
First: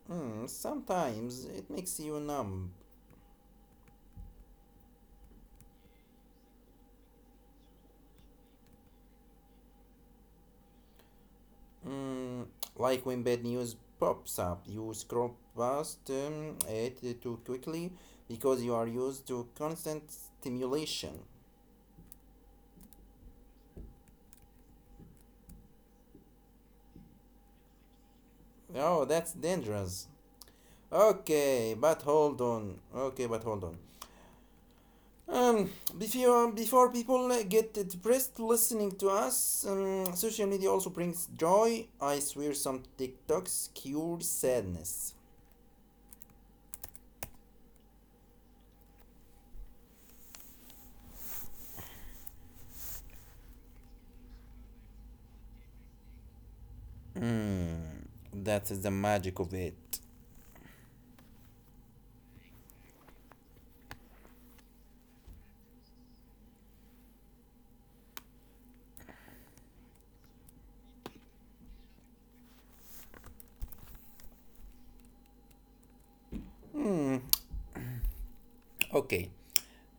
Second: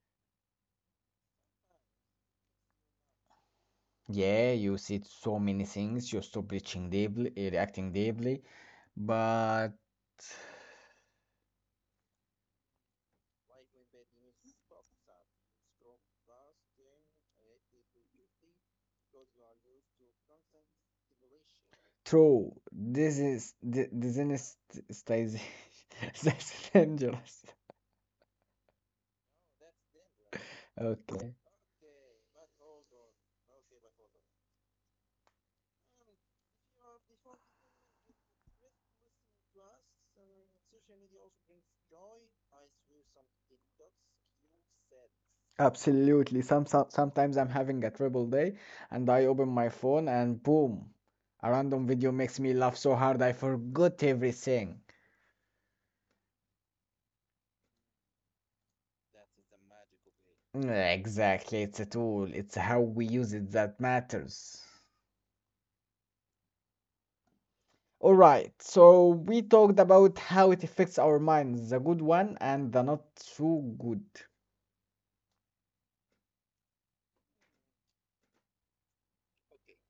[SPEAKER 2] Hmm, sometimes it makes you numb.
[SPEAKER 1] Yeah, you see so many things, you're still breathing deeply, eh, reacting deeply, but
[SPEAKER 2] Mm, like when bad news pops up, you scroll past um, it too quickly because you are used to constant stimulation.
[SPEAKER 1] true, this is, this is, this is dangerous.
[SPEAKER 2] Oh, that's dangerous.
[SPEAKER 1] Okay.
[SPEAKER 2] Okay, but hold on. Okay, but hold on. Um, before before people uh, get depressed listening to us, um, social media also brings joy. I swear, some TikToks cure sadness.
[SPEAKER 1] Absolutely. Some, some sometimes I'm having a terrible day and I open my phone and boom, a random video makes me laugh so hard I forgot everything.
[SPEAKER 2] Mm, that is the magic of it.
[SPEAKER 1] Mm, Exactly, it's a tool. It's how we use it that matters. All right, so we talked about how it affects our minds, the good one and the not so good.
[SPEAKER 2] Mm, okay,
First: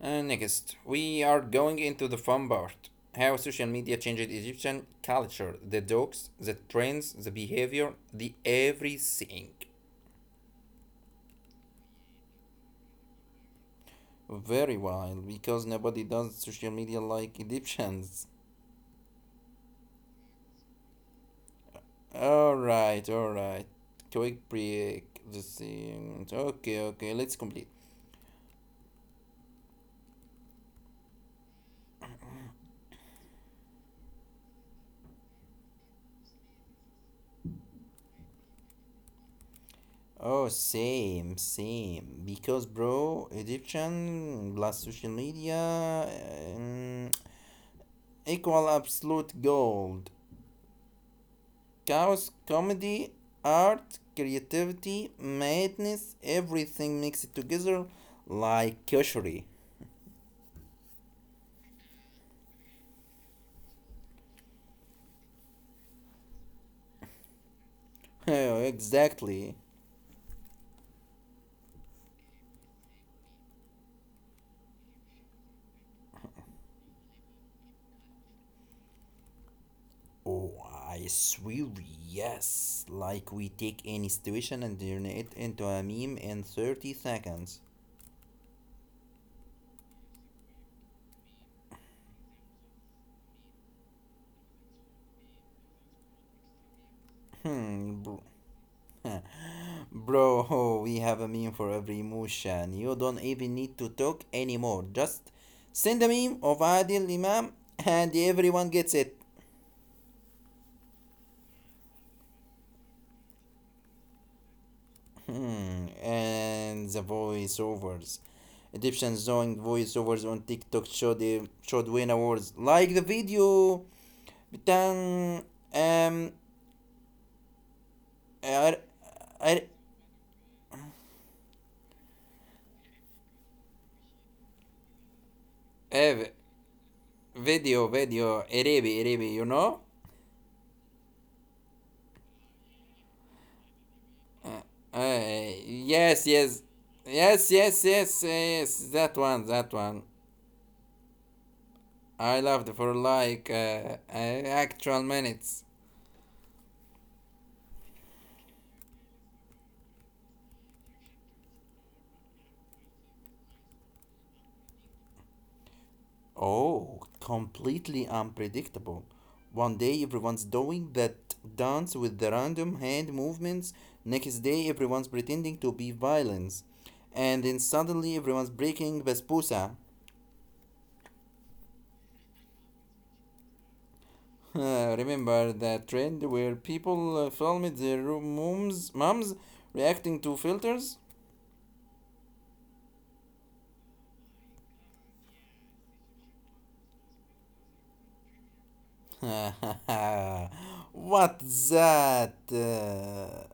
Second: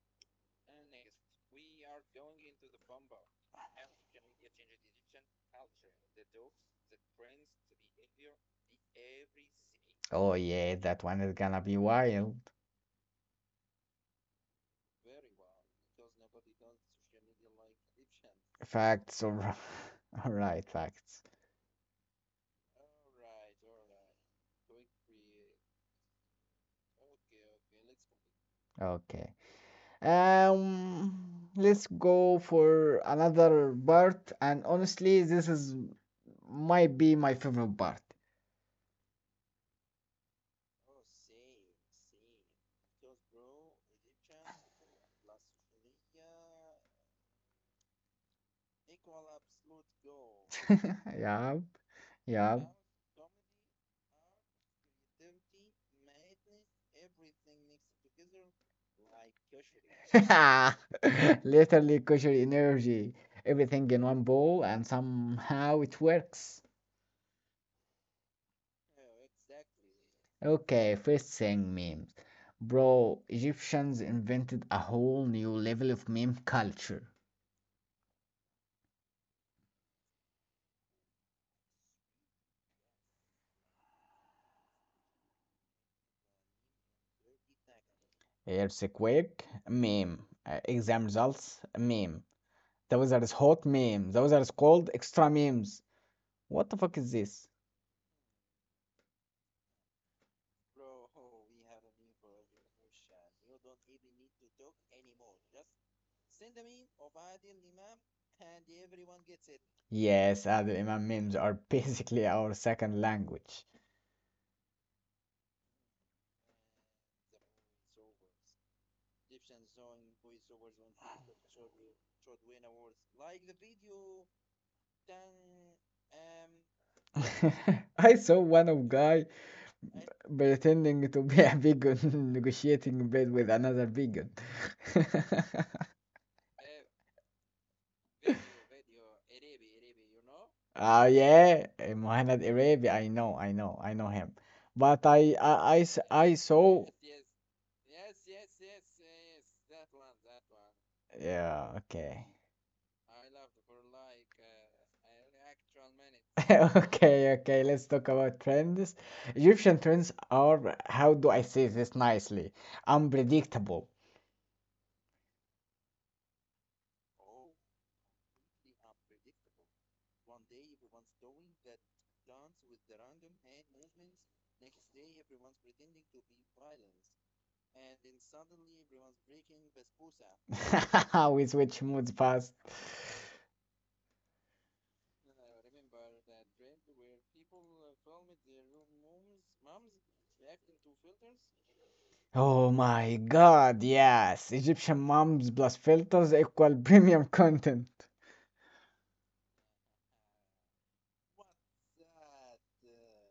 [SPEAKER 2] Uh, next, we are going into the fun part: how social media changed Egyptian culture, the jokes, the trends, the behavior, the everything.
[SPEAKER 1] Oh yeah, that one is gonna be wild.
[SPEAKER 2] Very wild because nobody does social media like Egyptians.
[SPEAKER 1] Facts or all right, facts.
[SPEAKER 2] Alright, alright. Quick break. The same. Okay, okay, let's complete.
[SPEAKER 1] Okay. Um, let's go for another part, and honestly, this is might be my favorite part.
[SPEAKER 2] Oh, same, same. Because, bro, Egyptian plus social media um, equal absolute gold.
[SPEAKER 1] Yeah,
[SPEAKER 2] Chaos,
[SPEAKER 1] yeah.
[SPEAKER 2] comedy, art, creativity, madness, everything mixed together like koshery.
[SPEAKER 1] Literally, kosher energy, everything in one bowl, and somehow it works.
[SPEAKER 2] Exactly.
[SPEAKER 1] Okay, first thing, memes. Bro, Egyptians invented a whole new level of meme culture.
[SPEAKER 2] Oh, I swear, yes. Like we take any situation and turn it into a meme in thirty seconds.
[SPEAKER 1] Earthquake, meme. Uh, exam results, meme. Those are hot memes. Those are called extra memes. What the fuck is this?
[SPEAKER 2] Hmm, bro. Bro, we have a meme for every emotion. You don't even need to talk anymore. Just send a meme of Adil Imam and everyone gets it.
[SPEAKER 1] Yes, Adil Imam memes are basically our second language.
[SPEAKER 2] Hmm, and the voiceovers. Egyptians doing voiceovers on TikTok showed the showed win awards. Like the video, بتاع- um,
[SPEAKER 1] I saw one
[SPEAKER 2] Ar-
[SPEAKER 1] of guy
[SPEAKER 2] Ar-
[SPEAKER 1] pretending to be a vegan negotiating bid with another vegan.
[SPEAKER 2] eh, video, video, Arabi, Arabi, you know?
[SPEAKER 1] Ah yeah, eh, Mohamed Arabi. I know, I know, I know him. But I,
[SPEAKER 2] Uh,
[SPEAKER 1] I, I I
[SPEAKER 2] yes, yes,
[SPEAKER 1] saw.
[SPEAKER 2] yes, yes, yes, yes, that one, that one.
[SPEAKER 1] Yeah, okay.
[SPEAKER 2] I loved for like uh, uh, actual minutes.
[SPEAKER 1] Okay, okay, let's talk about trends. Egyptian trends are, how do I say this nicely? Unpredictable.
[SPEAKER 2] Oh, completely unpredictable. One day everyone's doing that dance with the random hand movements, next day everyone's pretending to be violins, and then suddenly everyone's breaking basbousa.
[SPEAKER 1] We switch moods fast.
[SPEAKER 2] Remember that trend where people uh, filmed their moms, moms reacting to filters?
[SPEAKER 1] Oh my God, yes. Egyptian moms plus filters equal premium content.
[SPEAKER 2] What's that? Uh,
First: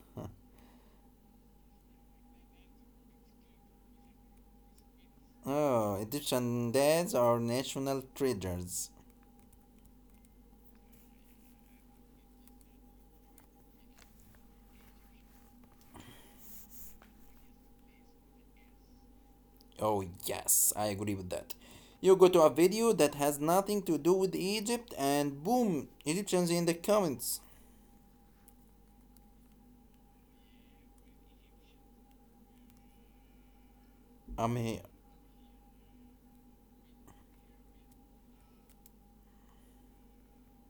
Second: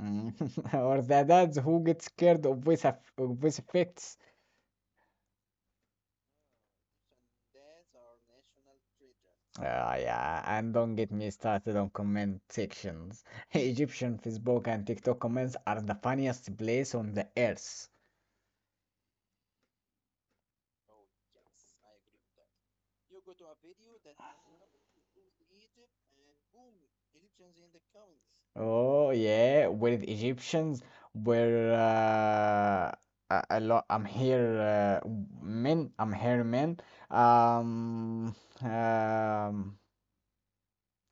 [SPEAKER 1] Mm. Or the dads who get scared of voice, aff- of voice effects.
[SPEAKER 2] oh, Egyptian dads are national treasures.
[SPEAKER 1] Ah, yeah, and don't get me started on comment sections. Egyptian Facebook and TikTok comments are the funniest place on the earth.
[SPEAKER 2] Oh, yes, I agree with that. You go to a video that has nothing to do with Egypt, and boom, Egyptians in the comments.
[SPEAKER 1] Oh, yeah, with Egyptians where Uh, a, a lot. I'm here,
[SPEAKER 2] I
[SPEAKER 1] uh,
[SPEAKER 2] mean,
[SPEAKER 1] men. I'm here, men. Um, um,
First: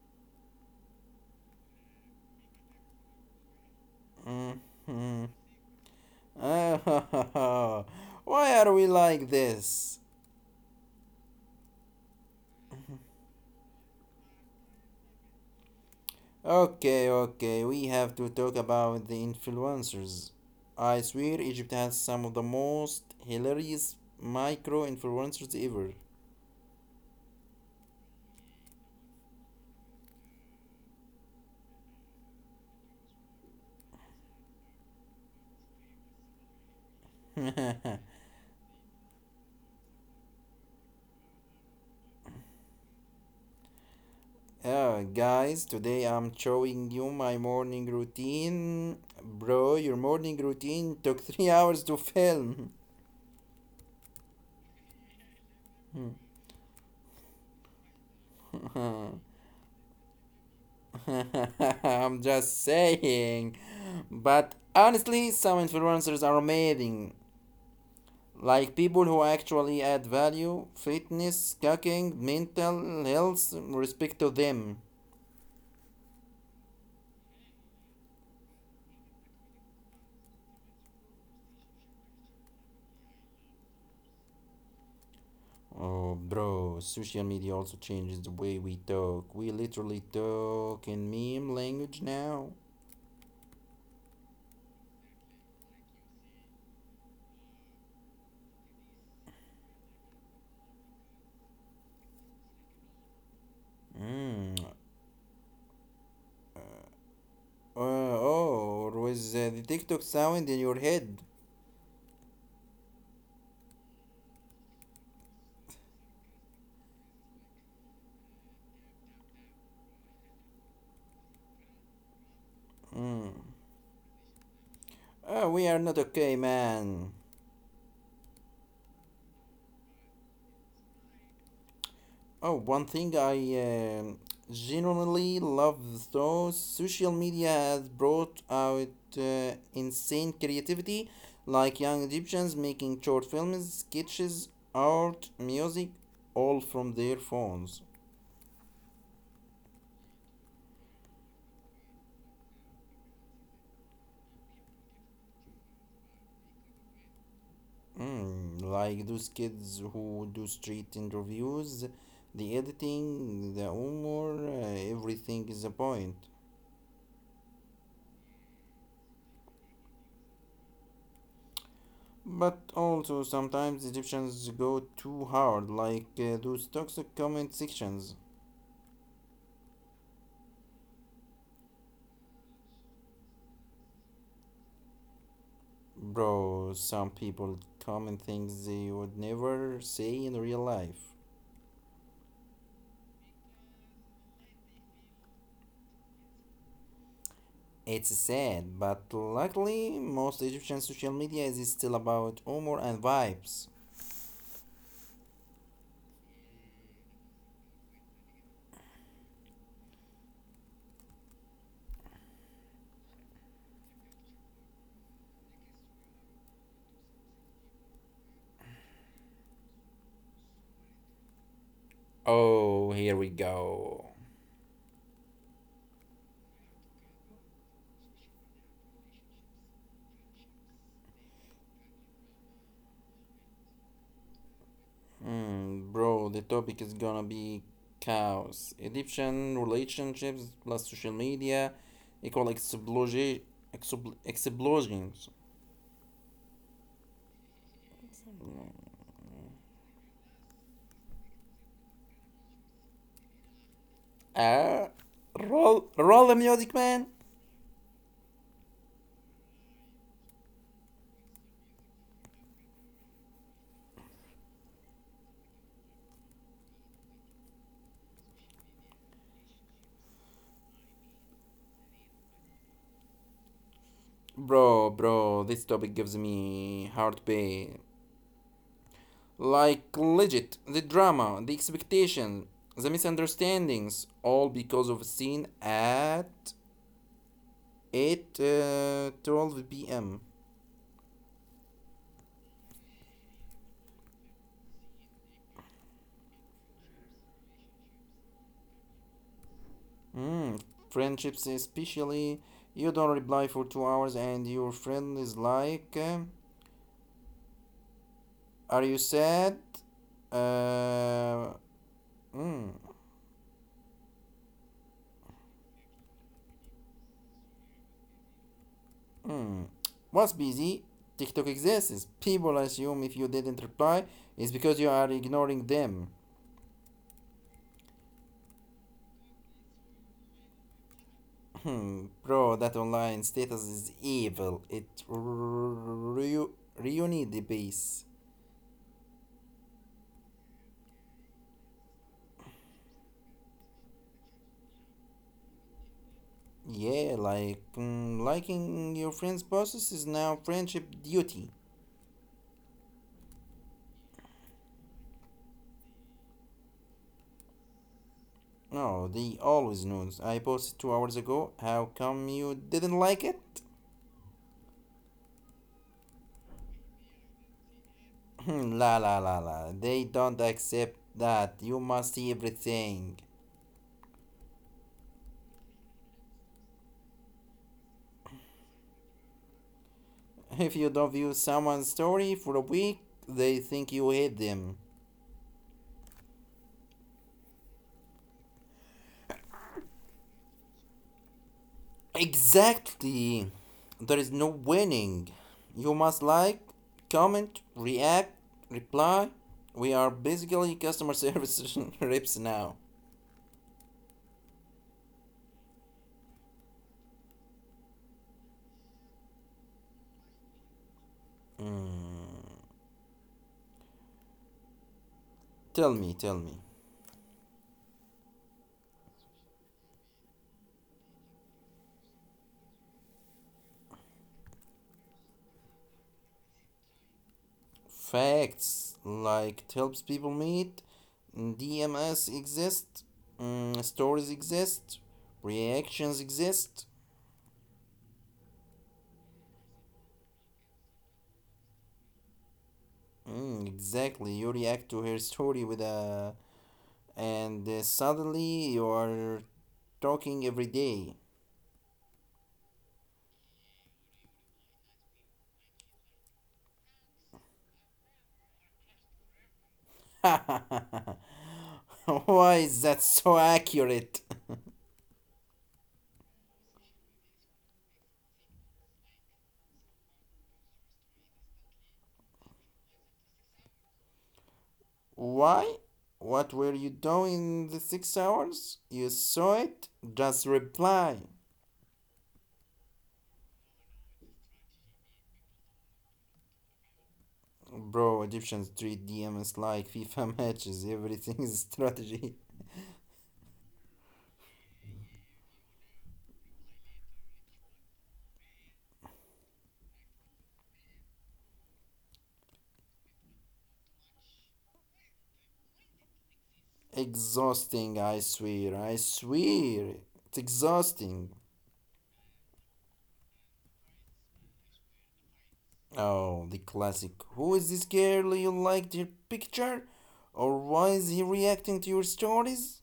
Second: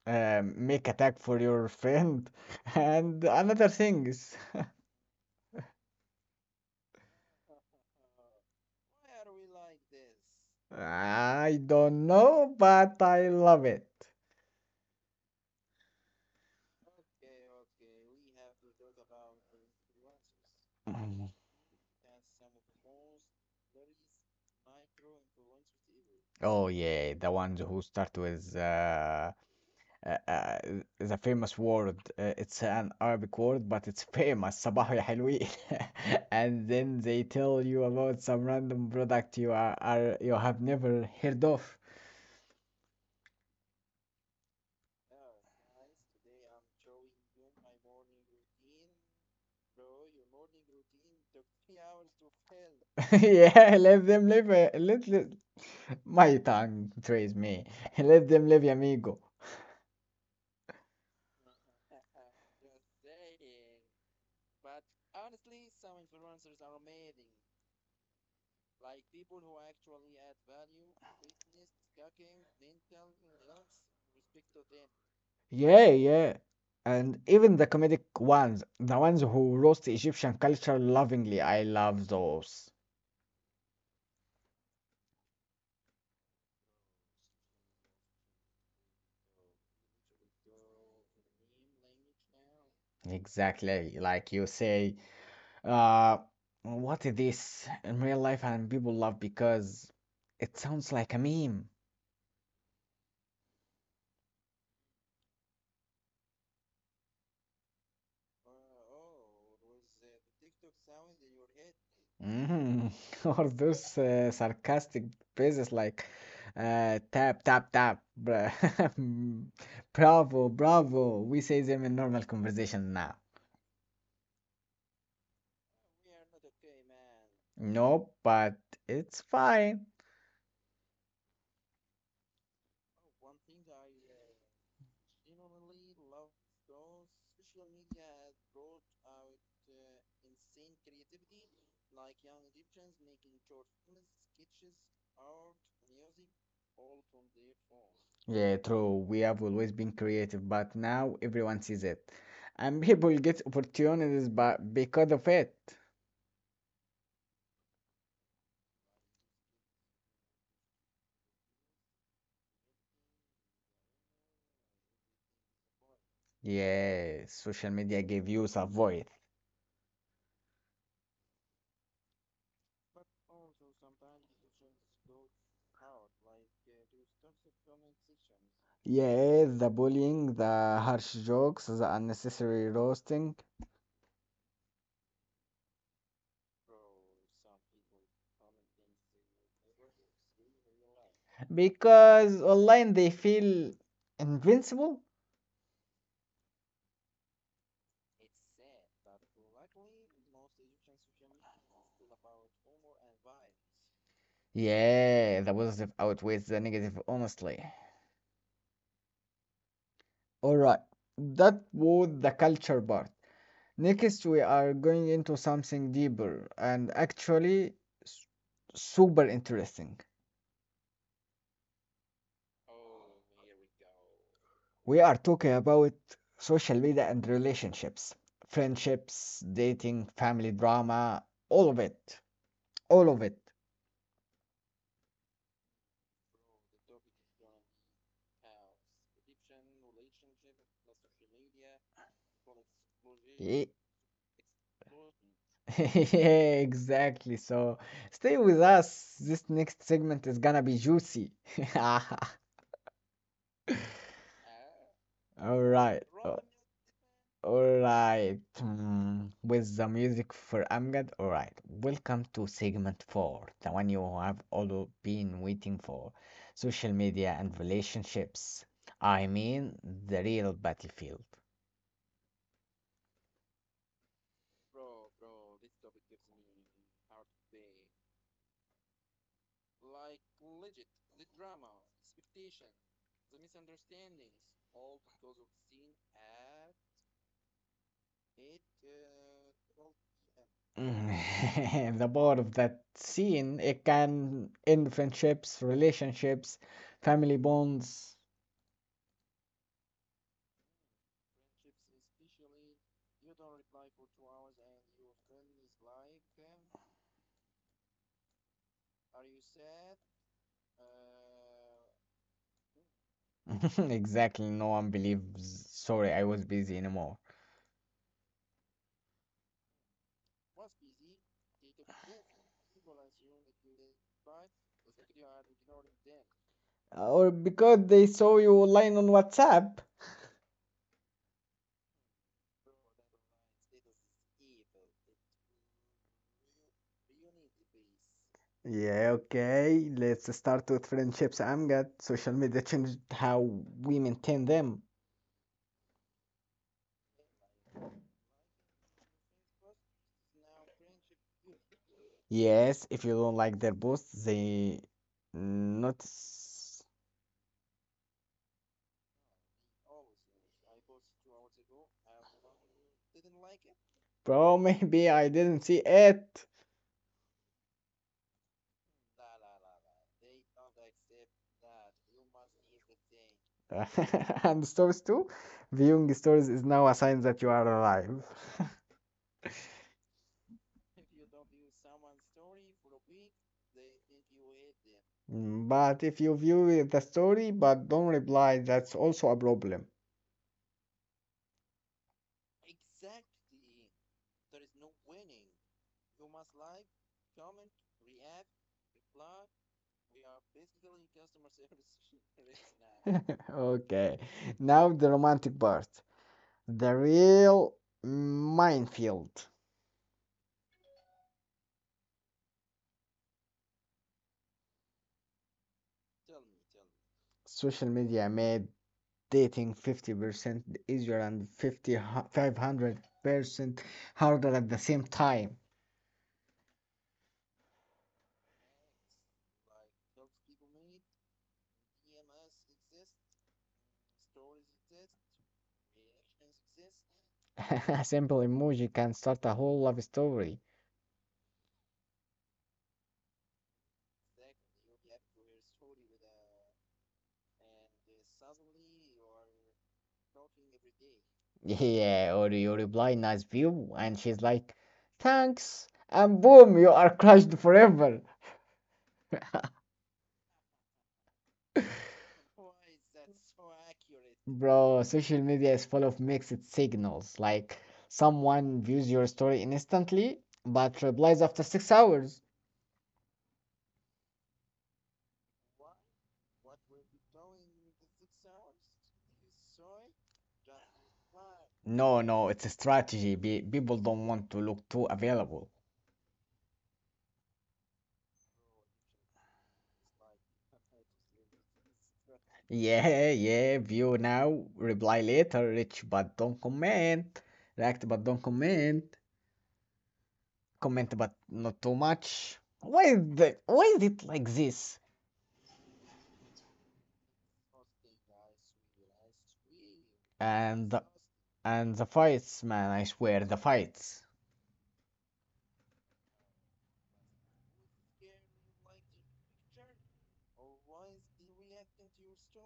[SPEAKER 1] uh, Make attack for your friend, and another things.
[SPEAKER 2] mhm. Ah, why are we like this?
[SPEAKER 1] I don't know, but I love it.
[SPEAKER 2] Okay, okay, we have to talk about the influencers. I swear,
[SPEAKER 1] Mhm.
[SPEAKER 2] Egypt has some of the most hilarious micro influencers ever.
[SPEAKER 1] Oh yeah, the ones who start with uh, uh, uh, the famous word. Uh, it's an Arabic word, but it's famous. صباح يا حلوين. And then they tell you about some random product you are, are you have never heard of.
[SPEAKER 2] Uh, guys, today I'm showing you my morning routine. Bro, your morning routine took three hours to film.
[SPEAKER 1] Yeah, let them live. Uh, Let, let my tongue betrays me. Let them live, amigo.
[SPEAKER 2] I'm just saying. But honestly, some influencers are amazing. Like people who actually add value, fitness, cooking, mental health, respect to them.
[SPEAKER 1] Yeah, yeah. And even the comedic ones, the ones who roast Egyptian culture lovingly, I love those.
[SPEAKER 2] Oh, bro, social media also changes the way we talk. We literally talk in meme language now.
[SPEAKER 1] Exactly, like you say. Uh, what is this in real life and people love because it sounds like a meme.
[SPEAKER 2] Mm. Uh, oh, or with uh, the TikTok sound in your head.
[SPEAKER 1] Mhm. Or those uh, sarcastic phrases like uh, tap, tap, tap. bra- Bravo, bravo. We say them in normal conversation now.
[SPEAKER 2] Mm. Oh, we are not okay, man.
[SPEAKER 1] No, but it's fine.
[SPEAKER 2] Oh, one thing I um genuinely love, though social media has brought out uh, insane creativity, like young Egyptians making short films, sketches, art, music, all from their phones.
[SPEAKER 1] Yeah, true. We have always been creative, but now everyone sees it. And people get opportunities but because of it.
[SPEAKER 2] Mm, like those kids who do street interviews, the editing, the humor, uh, everything is a point.
[SPEAKER 1] Yeah, social media gave youth a voice.
[SPEAKER 2] But also, sometimes Egyptians go too hard, like uh, those toxic comment sections.
[SPEAKER 1] Yeah, the bullying, the harsh jokes, the unnecessary roasting.
[SPEAKER 2] Bro, some people comment things they would never say in real life.
[SPEAKER 1] Because online they feel invincible.
[SPEAKER 2] It's sad, but luckily, most Egyptian social media is still about humor and vibes.
[SPEAKER 1] Yeah, the positive outweighs the negative, honestly. Alright, that was the culture part. Next, we are going into something deeper and actually s- super interesting.
[SPEAKER 2] Oh, here we go.
[SPEAKER 1] We are talking about social media and relationships, friendships, dating, family drama, all of it. All of it.
[SPEAKER 2] Mm, bro, the topic is gonna be chaos. Egyptian relationships plus social media equal explosion.
[SPEAKER 1] Ye-
[SPEAKER 2] Explosions.
[SPEAKER 1] Yeah, exactly. So stay
[SPEAKER 2] Mm.
[SPEAKER 1] with us. This next segment is gonna be juicy.
[SPEAKER 2] Ah, roll,
[SPEAKER 1] All
[SPEAKER 2] roll the
[SPEAKER 1] right.
[SPEAKER 2] music, man.
[SPEAKER 1] Alright, mm, with the music for Amgad. Alright, welcome to segment four, the one you have all been waiting for, social media and relationships. I mean, the real battlefield.
[SPEAKER 2] Bro, bro, this topic gives me heart pain. Like legit, the drama, the expectation, the misunderstandings, all because of a scene at eight, uh, twelve p m.
[SPEAKER 1] Mm, the power of that scene, it can end friendships, relationships, family bonds.
[SPEAKER 2] Mm, friendships, especially. You don't reply for two hours, and your friend is like, um, Are you sad? Uh, mm,
[SPEAKER 1] Exactly, no one believes, sorry, I was busy anymore.
[SPEAKER 2] mm. What's busy? TikTok exists. People assume if you didn't reply, it's because you are ignoring them.
[SPEAKER 1] Or because they saw you online on WhatsApp.
[SPEAKER 2] Hmm. Bro, that online status is evil. It ru- ruined the base.
[SPEAKER 1] Yeah, okay. Let's start with friendships. I'm glad social media changed how we maintain them.
[SPEAKER 2] Yeah, like mm, liking your friend's posts is now friendship duty.
[SPEAKER 1] Yes, if you don't like their posts, they notice.
[SPEAKER 2] No, they always knows. I posted two hours ago. How come you didn't like it?
[SPEAKER 1] Bro, maybe I didn't see it.
[SPEAKER 2] La la la la. They don't accept that. You must see everything.
[SPEAKER 1] And stories too. Viewing stories is now a sign that you are alive.
[SPEAKER 2] If you don't view someone's story for a week, they think you hate them.
[SPEAKER 1] Mm, but if you view the story but don't reply, that's also a problem.
[SPEAKER 2] Exactly. There is no winning. You must like, comment, react, reply. We are basically customer service reps now.
[SPEAKER 1] Right now. Okay, now the romantic part, the real minefield.
[SPEAKER 2] Mm. Tell me, tell me.
[SPEAKER 1] Social media made dating fifty percent easier and fifty, five hundred percent harder at the same time.
[SPEAKER 2] Facts, like, helps people meet, D Ms exist, mm, stories exist, reactions exist.
[SPEAKER 1] A simple emoji can start a whole love story.
[SPEAKER 2] Mm, exactly, you react to her story with a, and uh, suddenly you are talking every day.
[SPEAKER 1] Yeah, or you reply, nice view, and she's like, thanks, and boom, you are crushed forever.
[SPEAKER 2] Why is that so accurate?
[SPEAKER 1] Bro, social media is full of mixed signals. Like someone views your story instantly but replies after six hours.
[SPEAKER 2] Why? What were you doing the six hours? You saw it? Just reply.
[SPEAKER 1] No, no, it's a strategy. Be people don't want to look too available.
[SPEAKER 2] Bro, Egyptians treat D Ms like FIFA matches. Everything is strategy.
[SPEAKER 1] Yeah, yeah, view now, reply later, rich but don't comment. React but don't comment. Comment but not too much. Why is the, why is it like this?
[SPEAKER 2] Exhausting, I swear. I swear. It's
[SPEAKER 1] And the,
[SPEAKER 2] exhausting.
[SPEAKER 1] and the fights, man, I swear, the fights.
[SPEAKER 2] Oh, the classic. Who is this girl you liked her picture? Or why is he reacting to your stories?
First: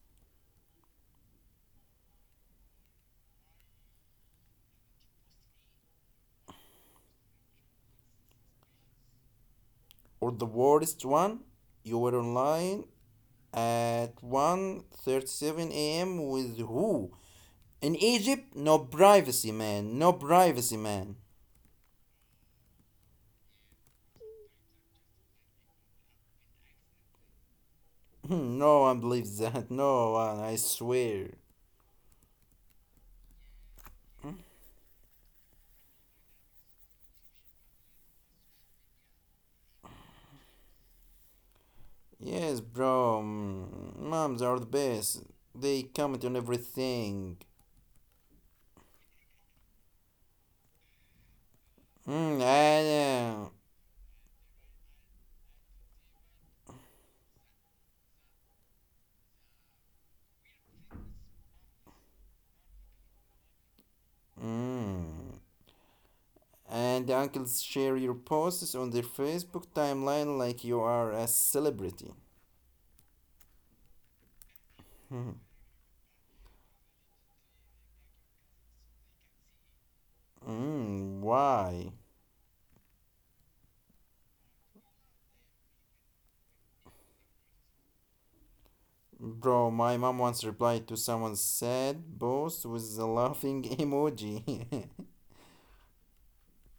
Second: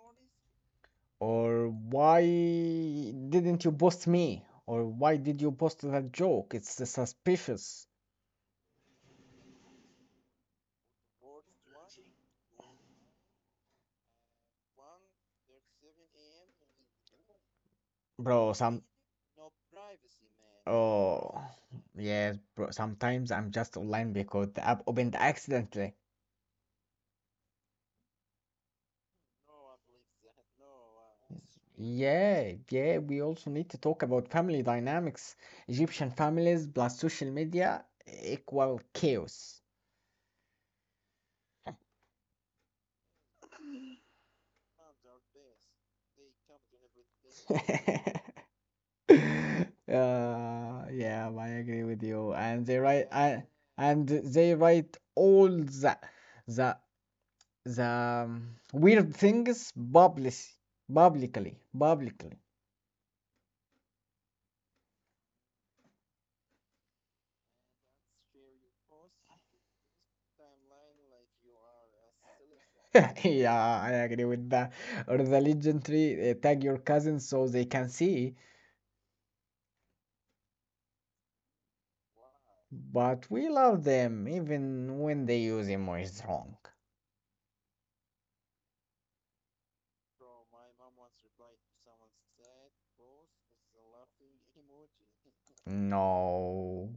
[SPEAKER 1] Or why didn't you post me? Or why did you post that joke? It's suspicious,
[SPEAKER 2] Or the worst one, you were online at one thirty-seven a m with who? In
[SPEAKER 1] bro.
[SPEAKER 2] Egypt,
[SPEAKER 1] Some
[SPEAKER 2] no privacy, man. No privacy, man.
[SPEAKER 1] Oh, yes, bro. Sometimes I'm just online because the app opened accidentally.
[SPEAKER 2] No one believes that. No one, I swear.
[SPEAKER 1] Yeah, yeah, we also need to talk about family dynamics. Egyptian families plus social media equal chaos.
[SPEAKER 2] Yes, bro. Mm, moms are the best. They comment on everything.
[SPEAKER 1] Uh, yeah, I agree with you.
[SPEAKER 2] Mm,
[SPEAKER 1] And they write uh,
[SPEAKER 2] and,
[SPEAKER 1] and they write all the the the um, weird things publicly, publicly, publicly.
[SPEAKER 2] uh, mm. and the uncles share your posts on their Facebook timeline like you are a celebrity.
[SPEAKER 1] Yeah, I agree with that. Or the
[SPEAKER 2] Hmm.
[SPEAKER 1] legendary uh, tag your cousins so they can see,
[SPEAKER 2] Mm, why?
[SPEAKER 1] but we love them even when they use emojis wrong.
[SPEAKER 2] Bro, my mom once replied to someone's sad post with a laughing emoji.
[SPEAKER 1] No.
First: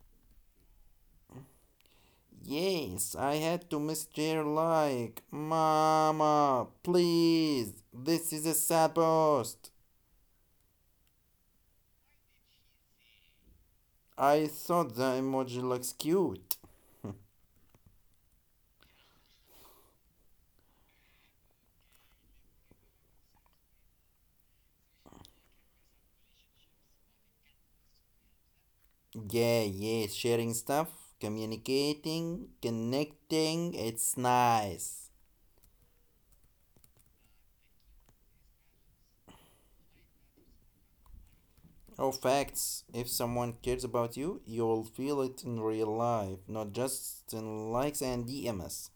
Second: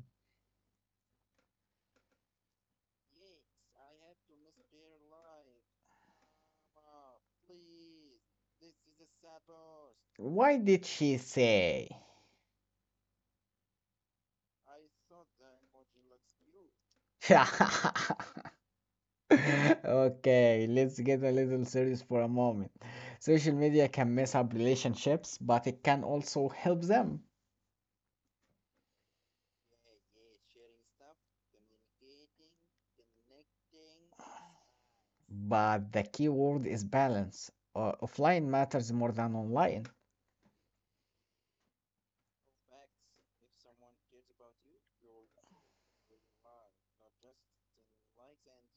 [SPEAKER 2] Yes, I had to mishear like, Mama, please, this is a sad post.
[SPEAKER 1] Why did she say?
[SPEAKER 2] I thought the emoji looks cute.
[SPEAKER 1] Okay, let's get a little serious for a moment. Social media can mess up relationships, but it can also help them.
[SPEAKER 2] Yeah, yeah, sharing stuff, communicating, connecting, it's nice.
[SPEAKER 1] But the key word is balance. Uh, offline matters more than online.
[SPEAKER 2] Oh, facts. If someone cares about you, you'll feel it in real life, not just in likes and D Ms.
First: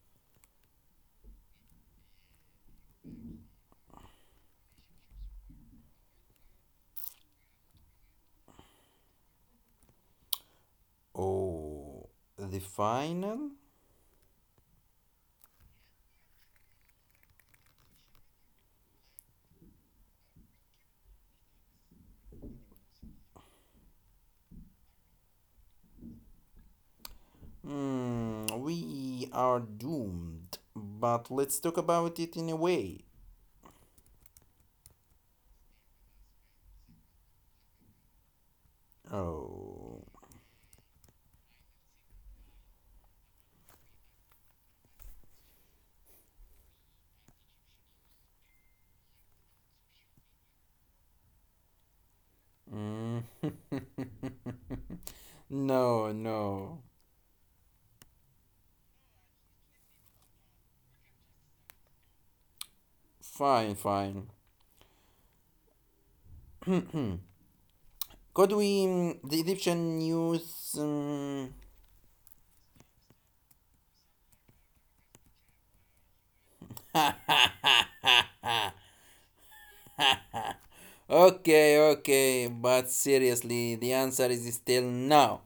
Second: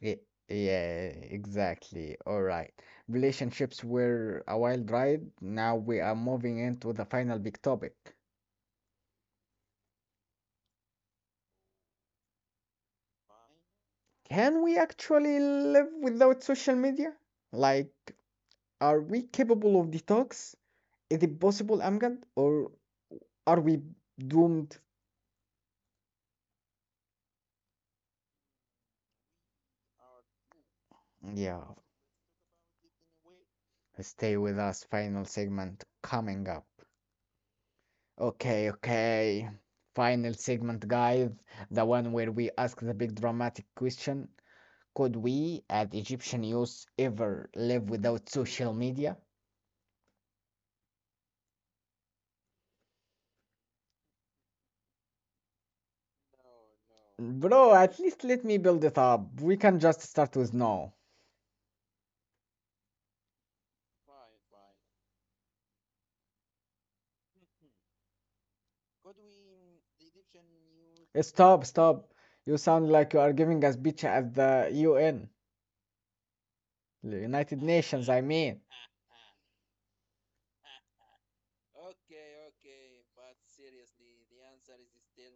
[SPEAKER 1] Y- Yeah, exactly. All right. Relationships were a wild ride. Now we are moving into the final big topic.
[SPEAKER 2] Oh, the final?
[SPEAKER 1] Can we actually live without social media? Like, are we capable of detox? Is it possible, Amgad? Or are we doomed?
[SPEAKER 2] Hmm, we are doomed, but let's
[SPEAKER 1] Yeah,
[SPEAKER 2] talk about it in a way.
[SPEAKER 1] stay with us. Final segment coming up. Okay, okay.
[SPEAKER 2] Oh.
[SPEAKER 1] Final segment, guys. The one where we ask the big dramatic question, could we, as Egyptian youth, ever live without social media?
[SPEAKER 2] Mm. No, no.
[SPEAKER 1] No. Bro, at least let me build it up. We can just start with no.
[SPEAKER 2] Fine, fine. Could we. Mm, the Egyptian news.
[SPEAKER 1] Eh,
[SPEAKER 2] Mm,
[SPEAKER 1] Stop, stop. You sound like you are giving a speech at the U N, the United Nations, I mean.
[SPEAKER 2] okay, okay, but seriously, the answer is still no.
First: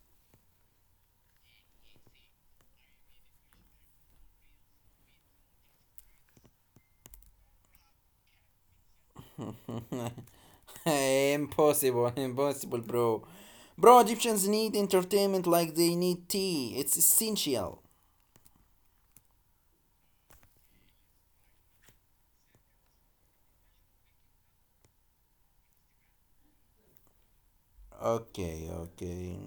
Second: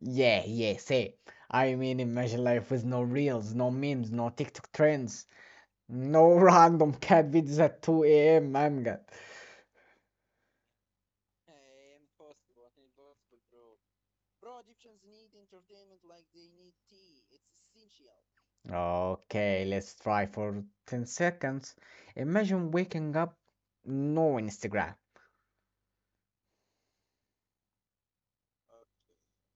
[SPEAKER 1] Yeah, yeah, say. I mean, imagine life with no reels, no memes, no TikTok trends, no random cat videos at two a m. Amgad.
[SPEAKER 2] Impossible, impossible, bro. Bro, Egyptians need entertainment like they need tea. It's essential.
[SPEAKER 1] Okay, let's try for ten seconds. Imagine waking up, no Instagram.
[SPEAKER 2] Okay, okay.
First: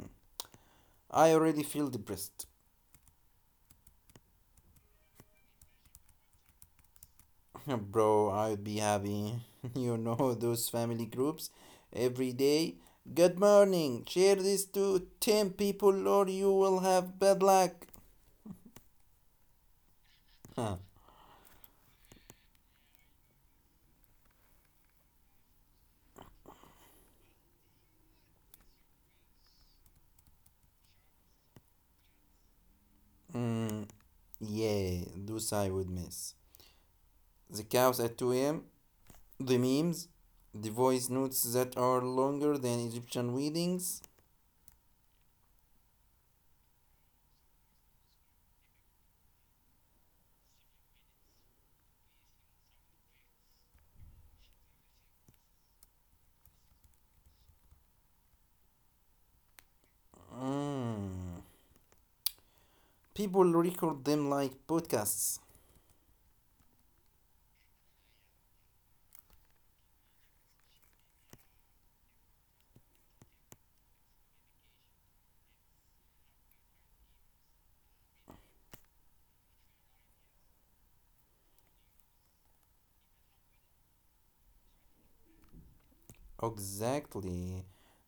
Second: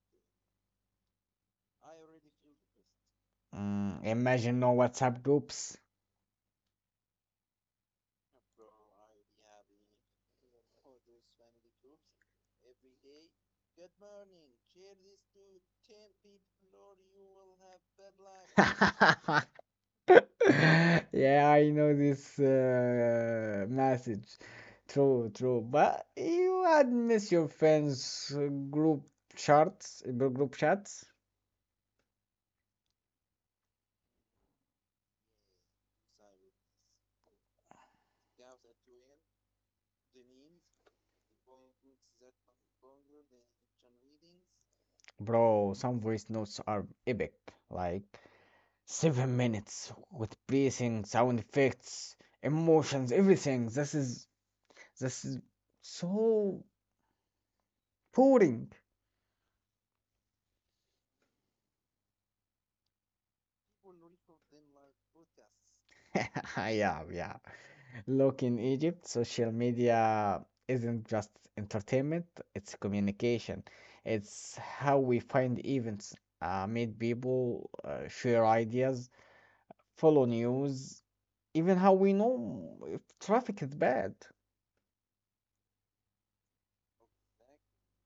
[SPEAKER 2] I already feel depressed.
[SPEAKER 1] Mm, imagine no WhatsApp groups.
[SPEAKER 2] Bro, I'd be happy. You know those family groups every day. Good morning. Share this to ten people or you will have bad luck.
[SPEAKER 1] Luck.
[SPEAKER 2] Huh.
[SPEAKER 1] Yeah, I know this uh, message. True, true. But you had miss your friends' uh, group chats, uh, group chats,
[SPEAKER 2] Mm, yeah, those I would miss. The cows at two a m, the memes, the voice notes that are longer than Egyptian weddings.
[SPEAKER 1] bro. Some voice notes are epic, like seven minutes with breathing, sound effects, emotions, everything. This is this is so boring.
[SPEAKER 2] Mm. People record them like podcasts.
[SPEAKER 1] Yeah, yeah. Look, in Egypt, social media isn't just entertainment, it's communication. It's how we find events, uh, meet people, uh, share ideas, follow news, even how we know if traffic is bad.
[SPEAKER 2] Exactly.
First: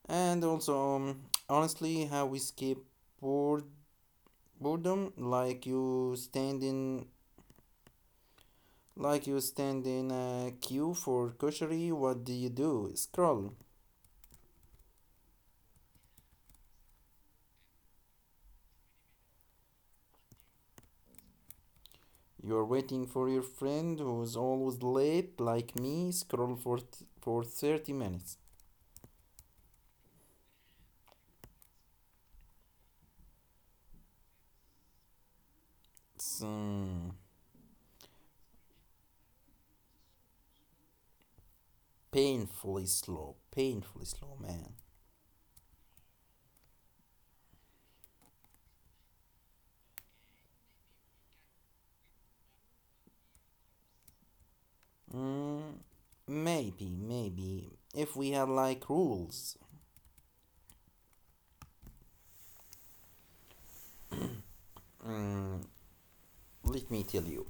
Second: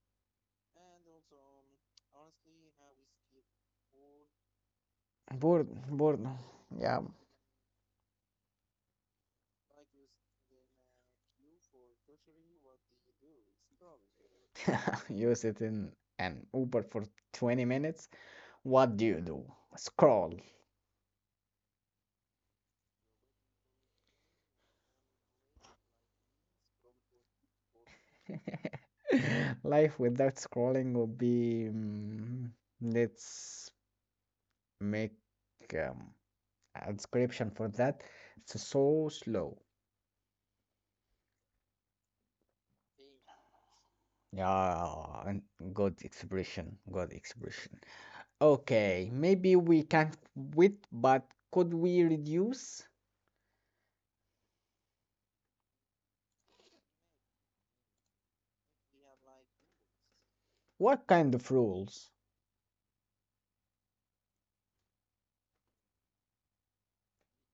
[SPEAKER 2] And also, um, honestly, how we escape bored boredom, like
[SPEAKER 1] Bored,
[SPEAKER 2] you
[SPEAKER 1] bored.
[SPEAKER 2] stand
[SPEAKER 1] Yeah,
[SPEAKER 2] in, like you stand in a queue for grocery. What do you do? Scroll.
[SPEAKER 1] you sit in an Uber for twenty minutes. What do you do? Scroll.
[SPEAKER 2] You're waiting for your friend who's always late, like me. Scroll for th- for thirty minutes.
[SPEAKER 1] Life without scrolling would be, mm, let's make um,
[SPEAKER 2] It's
[SPEAKER 1] a
[SPEAKER 2] um,
[SPEAKER 1] description for that. It's so slow.
[SPEAKER 2] painfully slow. Painfully slow, man.
[SPEAKER 1] Yeah, and good expression, good expression. Okay, maybe we can't quit, but could we reduce?
[SPEAKER 2] Mm, maybe, maybe if we had like rules.
[SPEAKER 1] What kind of rules?
[SPEAKER 2] Mm, let me tell you.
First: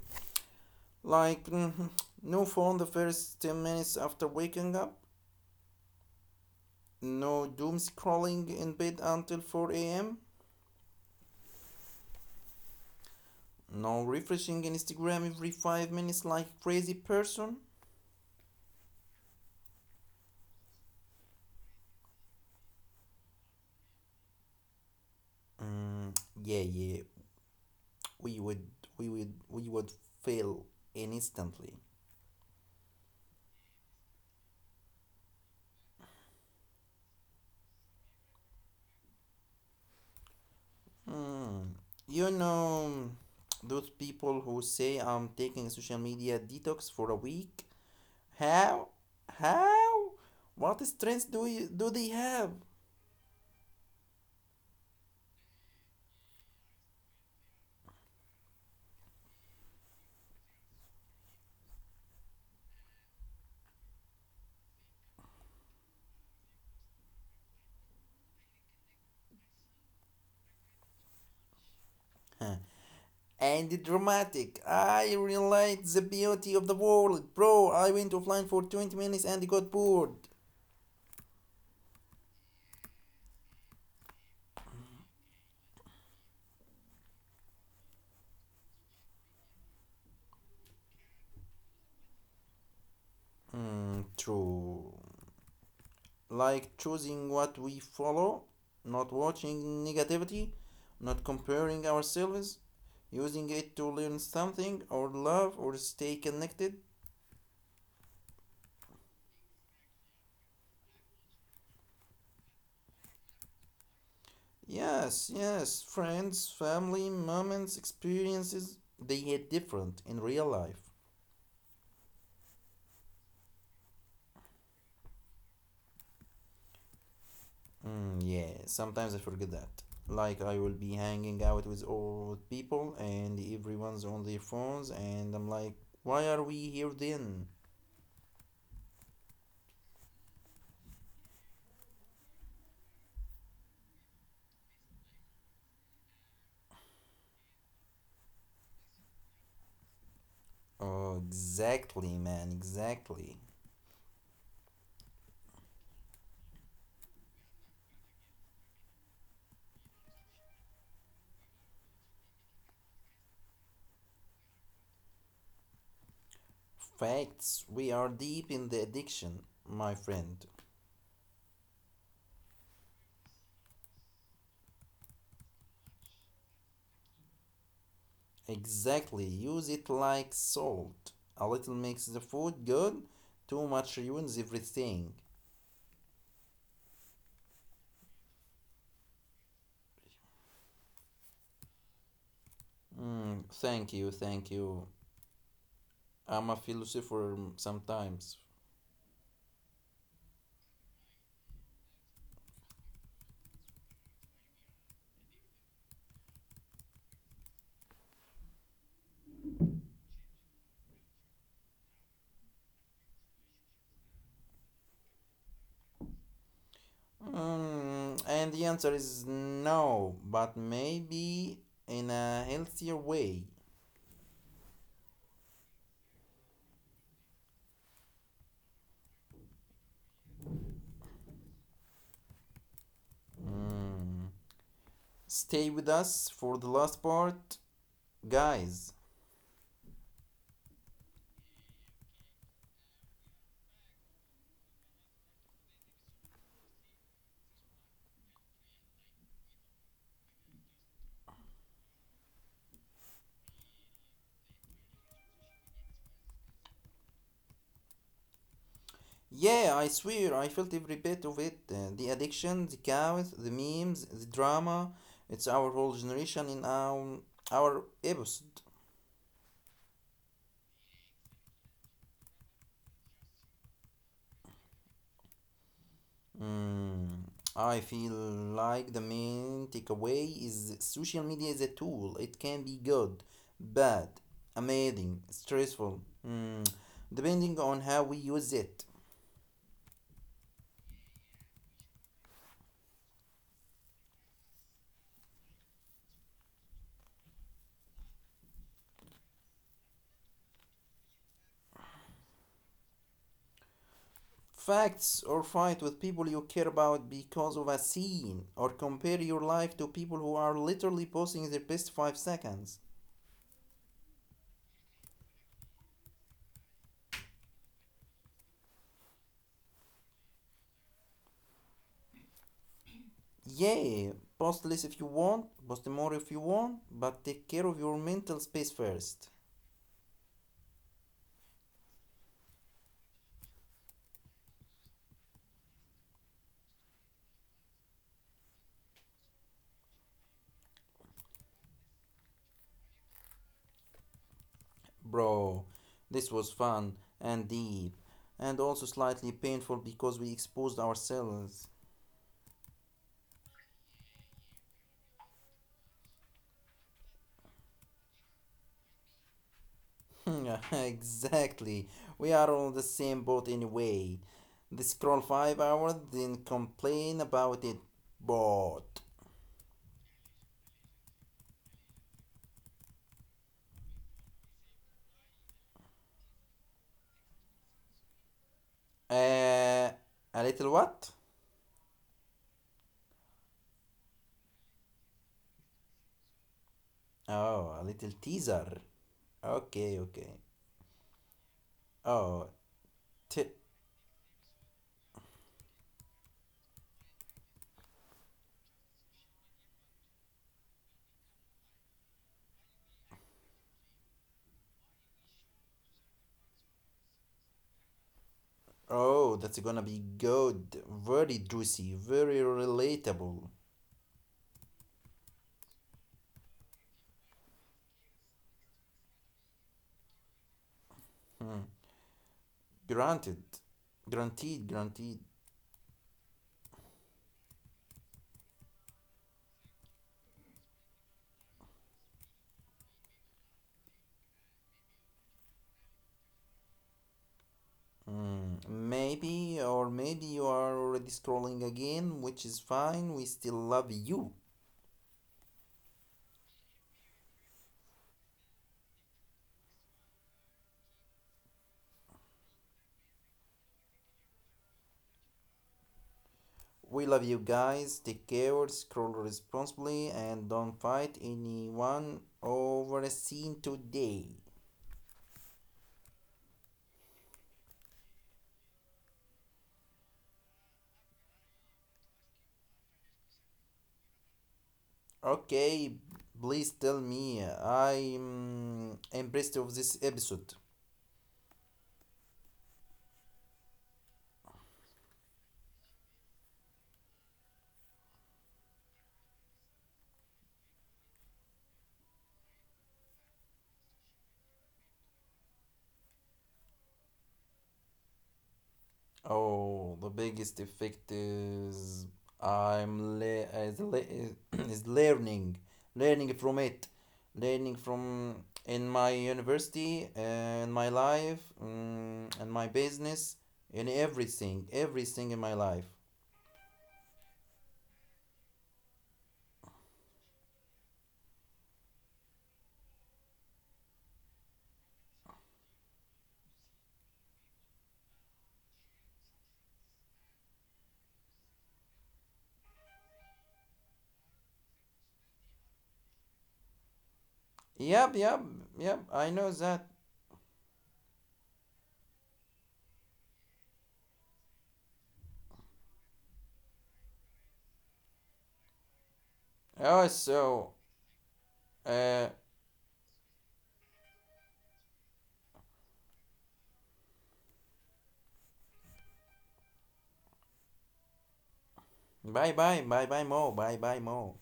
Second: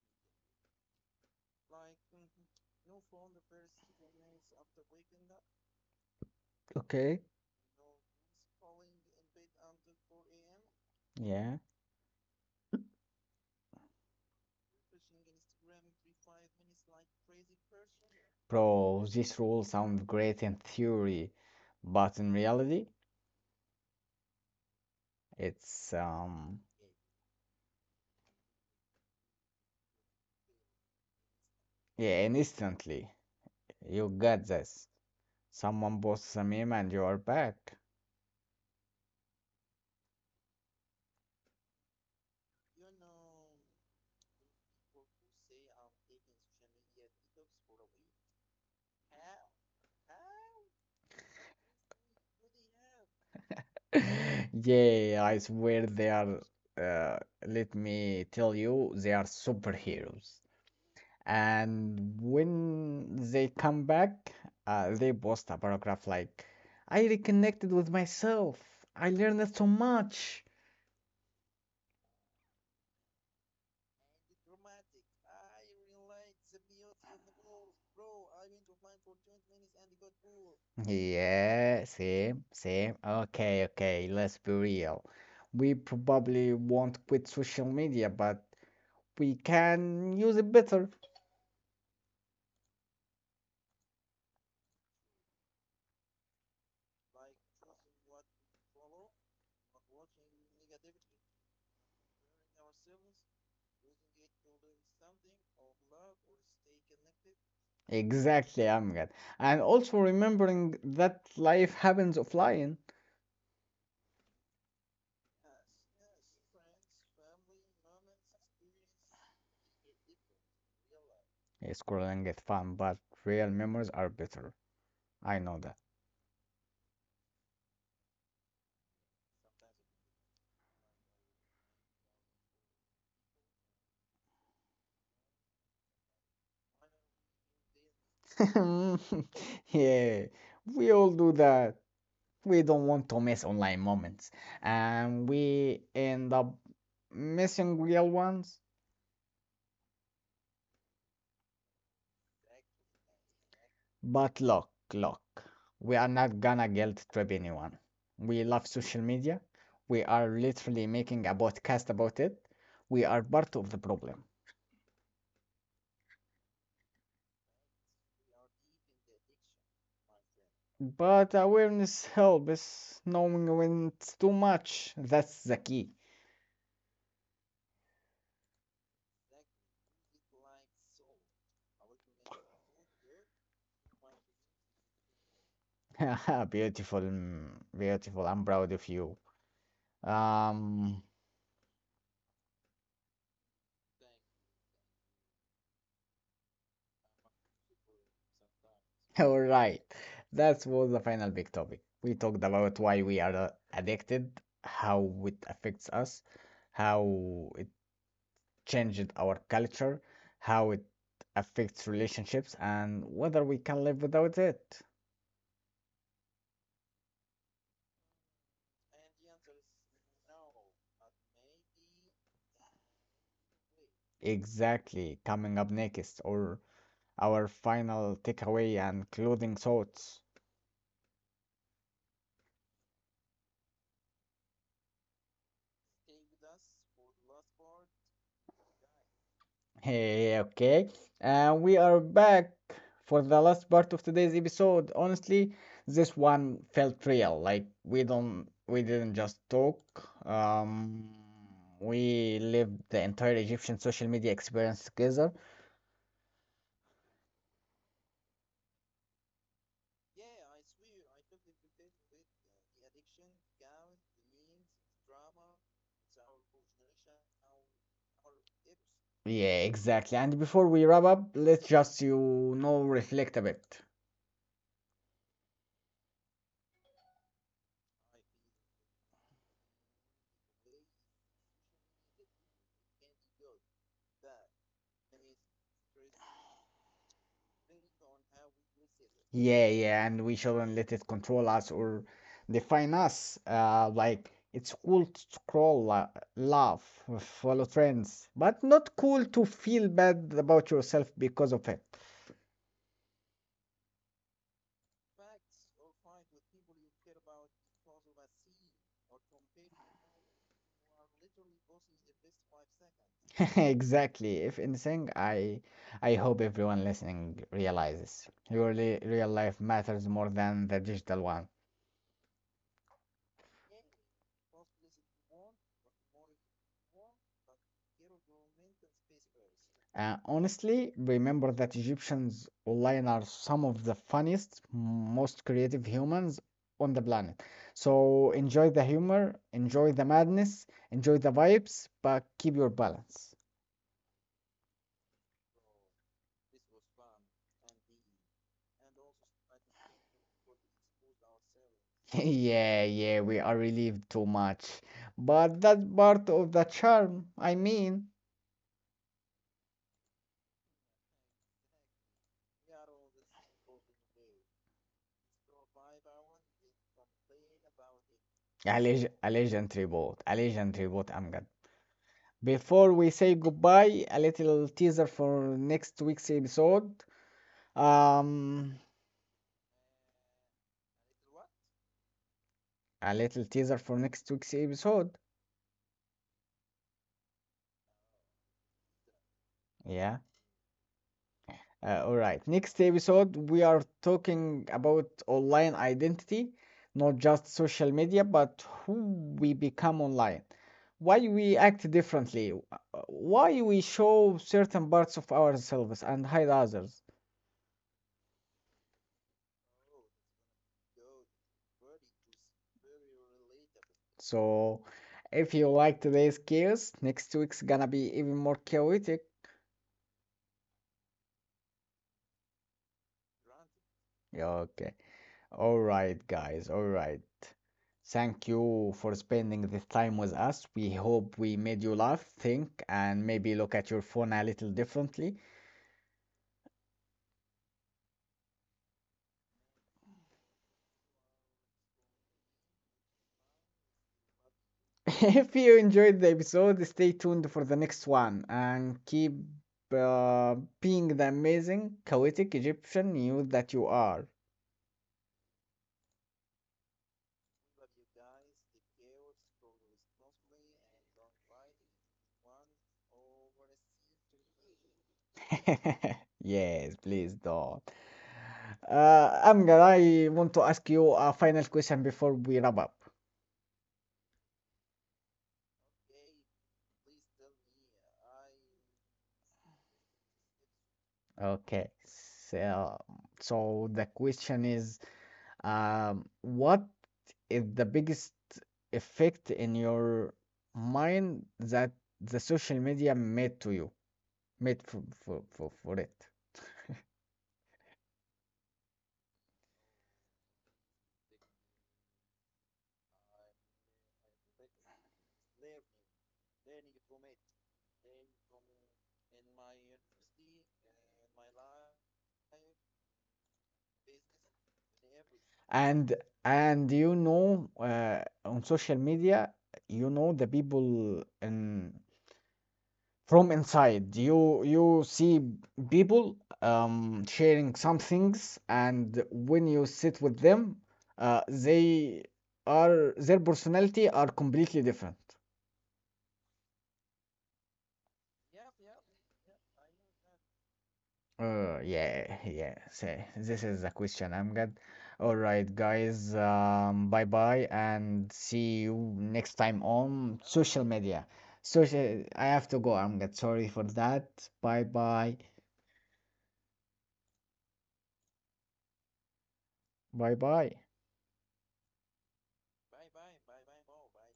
[SPEAKER 2] Like, mhm, no phone the first ten minutes after waking up,
[SPEAKER 1] Okay,
[SPEAKER 2] no doom scrolling in bed until four a m,
[SPEAKER 1] yeah,
[SPEAKER 2] no refreshing Instagram every five minutes like crazy person.
[SPEAKER 1] bro, these rules sound great in theory, but in reality, it's
[SPEAKER 2] Mm, yeah,
[SPEAKER 1] um,
[SPEAKER 2] yeah, we would, we would, we would fail instantly.
[SPEAKER 1] yeah, and instantly you got this. Someone posts a meme and you are back.
[SPEAKER 2] Hmm. You know, those people who say I'm taking social media detox for a week. How? How? What strength do you, do they have?
[SPEAKER 1] Yeah, I swear they are, uh, let me tell you, they are superheroes. And when they come back, uh, they post a paragraph like, I reconnected with myself. I learned so much.
[SPEAKER 2] Huh. And the dramatic. I realized the beauty of the world, bro. I went offline for twenty minutes and got bored.
[SPEAKER 1] Yeah, same, same. Okay, okay, let's be real. We probably won't quit social media, but we can use it better.
[SPEAKER 2] Hmm, true. Like choosing what we follow, not watching negativity, not comparing ourselves, using it to learn something or love or stay connected.
[SPEAKER 1] Exactly, Amjad. And also remembering that life happens offline.
[SPEAKER 2] Yes, yes, friends, family, moments, experiences, they hit different in real life.
[SPEAKER 1] Eh, scrolling is fun, but real memories are better. I know that.
[SPEAKER 2] Mm, yeah, sometimes I forget that. Like, I will be hanging out with old people and everyone's on their phones, and I'm like, why are we here then?
[SPEAKER 1] Yeah, we all do that. We don't want to miss online moments. And we end up missing real ones.
[SPEAKER 2] Oh, exactly, man, exactly.
[SPEAKER 1] But look, look, we are not gonna guilt trip anyone. We love social media. We are literally making a podcast about it. We are part of the problem.
[SPEAKER 2] Facts, we are deep in the addiction, my friend.
[SPEAKER 1] But awareness helps, knowing when it's too much. That's the key.
[SPEAKER 2] Exactly, use it like salt. A little makes the food good, too much ruins everything.
[SPEAKER 1] Beautiful, mm, beautiful. I'm proud of you. Um,
[SPEAKER 2] Mm, thank you, thank you. I'm a philosopher sometimes.
[SPEAKER 1] all right. That was the final big topic. We talked about why we are uh, addicted, how it affects us, how it changed our culture, how it affects relationships, and whether we can live without it.
[SPEAKER 2] Mm, and the answer is no, but maybe in a healthier way.
[SPEAKER 1] Exactly. Coming up next, or our final takeaway and closing thoughts.
[SPEAKER 2] Mm. Stay with us for the last part, guys.
[SPEAKER 1] Hey, okay. And we are back for the last part of today's episode. Honestly, this one felt real. Like we don't we didn't just talk. Um we lived the entire Egyptian social media experience together.
[SPEAKER 2] Yeah, I swear, I felt every bit of it. uh, the addiction, the chaos, the memes, the drama. It's our whole generation in our, our episode.
[SPEAKER 1] Yeah, exactly. And before we wrap up, let's just you know reflect a bit.
[SPEAKER 2] Mm, I feel like the main takeaway is that social media is a tool. It can be good, bad, amazing, stressful, mm, depending on how we use it.
[SPEAKER 1] Yeah, yeah, and we shouldn't let it control us or define us. Uh, like it's cool to scroll, la- laugh, follow trends, but not cool to feel bad about yourself because of it.
[SPEAKER 2] Facts, or fight with people you care about because of a scene or compare your life to people who are literally posting their best five seconds.
[SPEAKER 1] Exactly. If anything, I I hope everyone listening realizes your li- real life matters more than the digital one.
[SPEAKER 2] Yeah, post less if you want, post more if you want, but take care of your mental space first.
[SPEAKER 1] Uh, honestly, remember that Egyptians online are some of the funniest, most creative humans on the planet. So enjoy the humor, enjoy the madness, enjoy the vibes, but keep your balance.
[SPEAKER 2] Bro, this was fun and deep and also slightly painful because we exposed ourselves.
[SPEAKER 1] yeah, yeah, we are relieved too much. But that's part of the charm, I mean.
[SPEAKER 2] Exactly. We are all the same boat anyway. They scroll five hours, then complain about it.
[SPEAKER 1] A
[SPEAKER 2] But
[SPEAKER 1] leg- a legendary boat, a legendary boat, Amgad. Before we say goodbye, a little teaser for next week's episode. Um,
[SPEAKER 2] uh, a little what?
[SPEAKER 1] A little teaser for next week's episode.
[SPEAKER 2] Oh, a little teaser. Okay,
[SPEAKER 1] Yeah.
[SPEAKER 2] okay.
[SPEAKER 1] Uh, all right.
[SPEAKER 2] Oh,
[SPEAKER 1] Next episode,
[SPEAKER 2] t-
[SPEAKER 1] we are talking about online identity, not just social media, but who we become online, why we act differently, uh, why we show certain parts of ourselves and hide others.
[SPEAKER 2] oh, that's gonna be good. Very juicy. Very relatable.
[SPEAKER 1] So, if you like today's chaos, next week's gonna be even more chaotic.
[SPEAKER 2] Hmm. Granted. Granted.
[SPEAKER 1] Okay.
[SPEAKER 2] Guaranteed.
[SPEAKER 1] All right, guys. All right. Thank you for spending this time with us. We hope we made you laugh, think, and maybe look at your phone a little differently.
[SPEAKER 2] Mm, maybe, or maybe you are already scrolling again, which is fine. We still love you.
[SPEAKER 1] If you enjoyed the episode, stay tuned for the next one and keep uh, being the amazing, chaotic Egyptian you that you are.
[SPEAKER 2] We love you guys. Take care, scroll responsibly, and don't fight anyone over a scene today.
[SPEAKER 1] Yes, please don't. Uh, Amgar, I want to ask you a final question before we wrap up.
[SPEAKER 2] Okay, please tell me. I'm impressed of this episode.
[SPEAKER 1] Okay. So, so the question is, um, what is the biggest effect in your mind that the social media made to you, made for for for, for it?
[SPEAKER 2] Oh, the biggest effect is I'm le- is, le- is learning, learning from it, learning from in my university and my life, mm, and my business, in everything, everything in my life.
[SPEAKER 1] And and you know, uh, on social media, you know the people in from inside you you see people um, sharing some things and when you sit with them uh, they are their personality are completely different
[SPEAKER 2] Yep, yep, yep. I know that.
[SPEAKER 1] uh, yeah yeah so this is the question I'm good all right guys um, bye bye and see you next time
[SPEAKER 2] Oh,
[SPEAKER 1] on
[SPEAKER 2] so
[SPEAKER 1] social media social
[SPEAKER 2] uh,
[SPEAKER 1] I have to go I'm good sorry for that bye bye bye bye
[SPEAKER 2] bye, bye, bye, bye, Mo, bye, bye, Mo.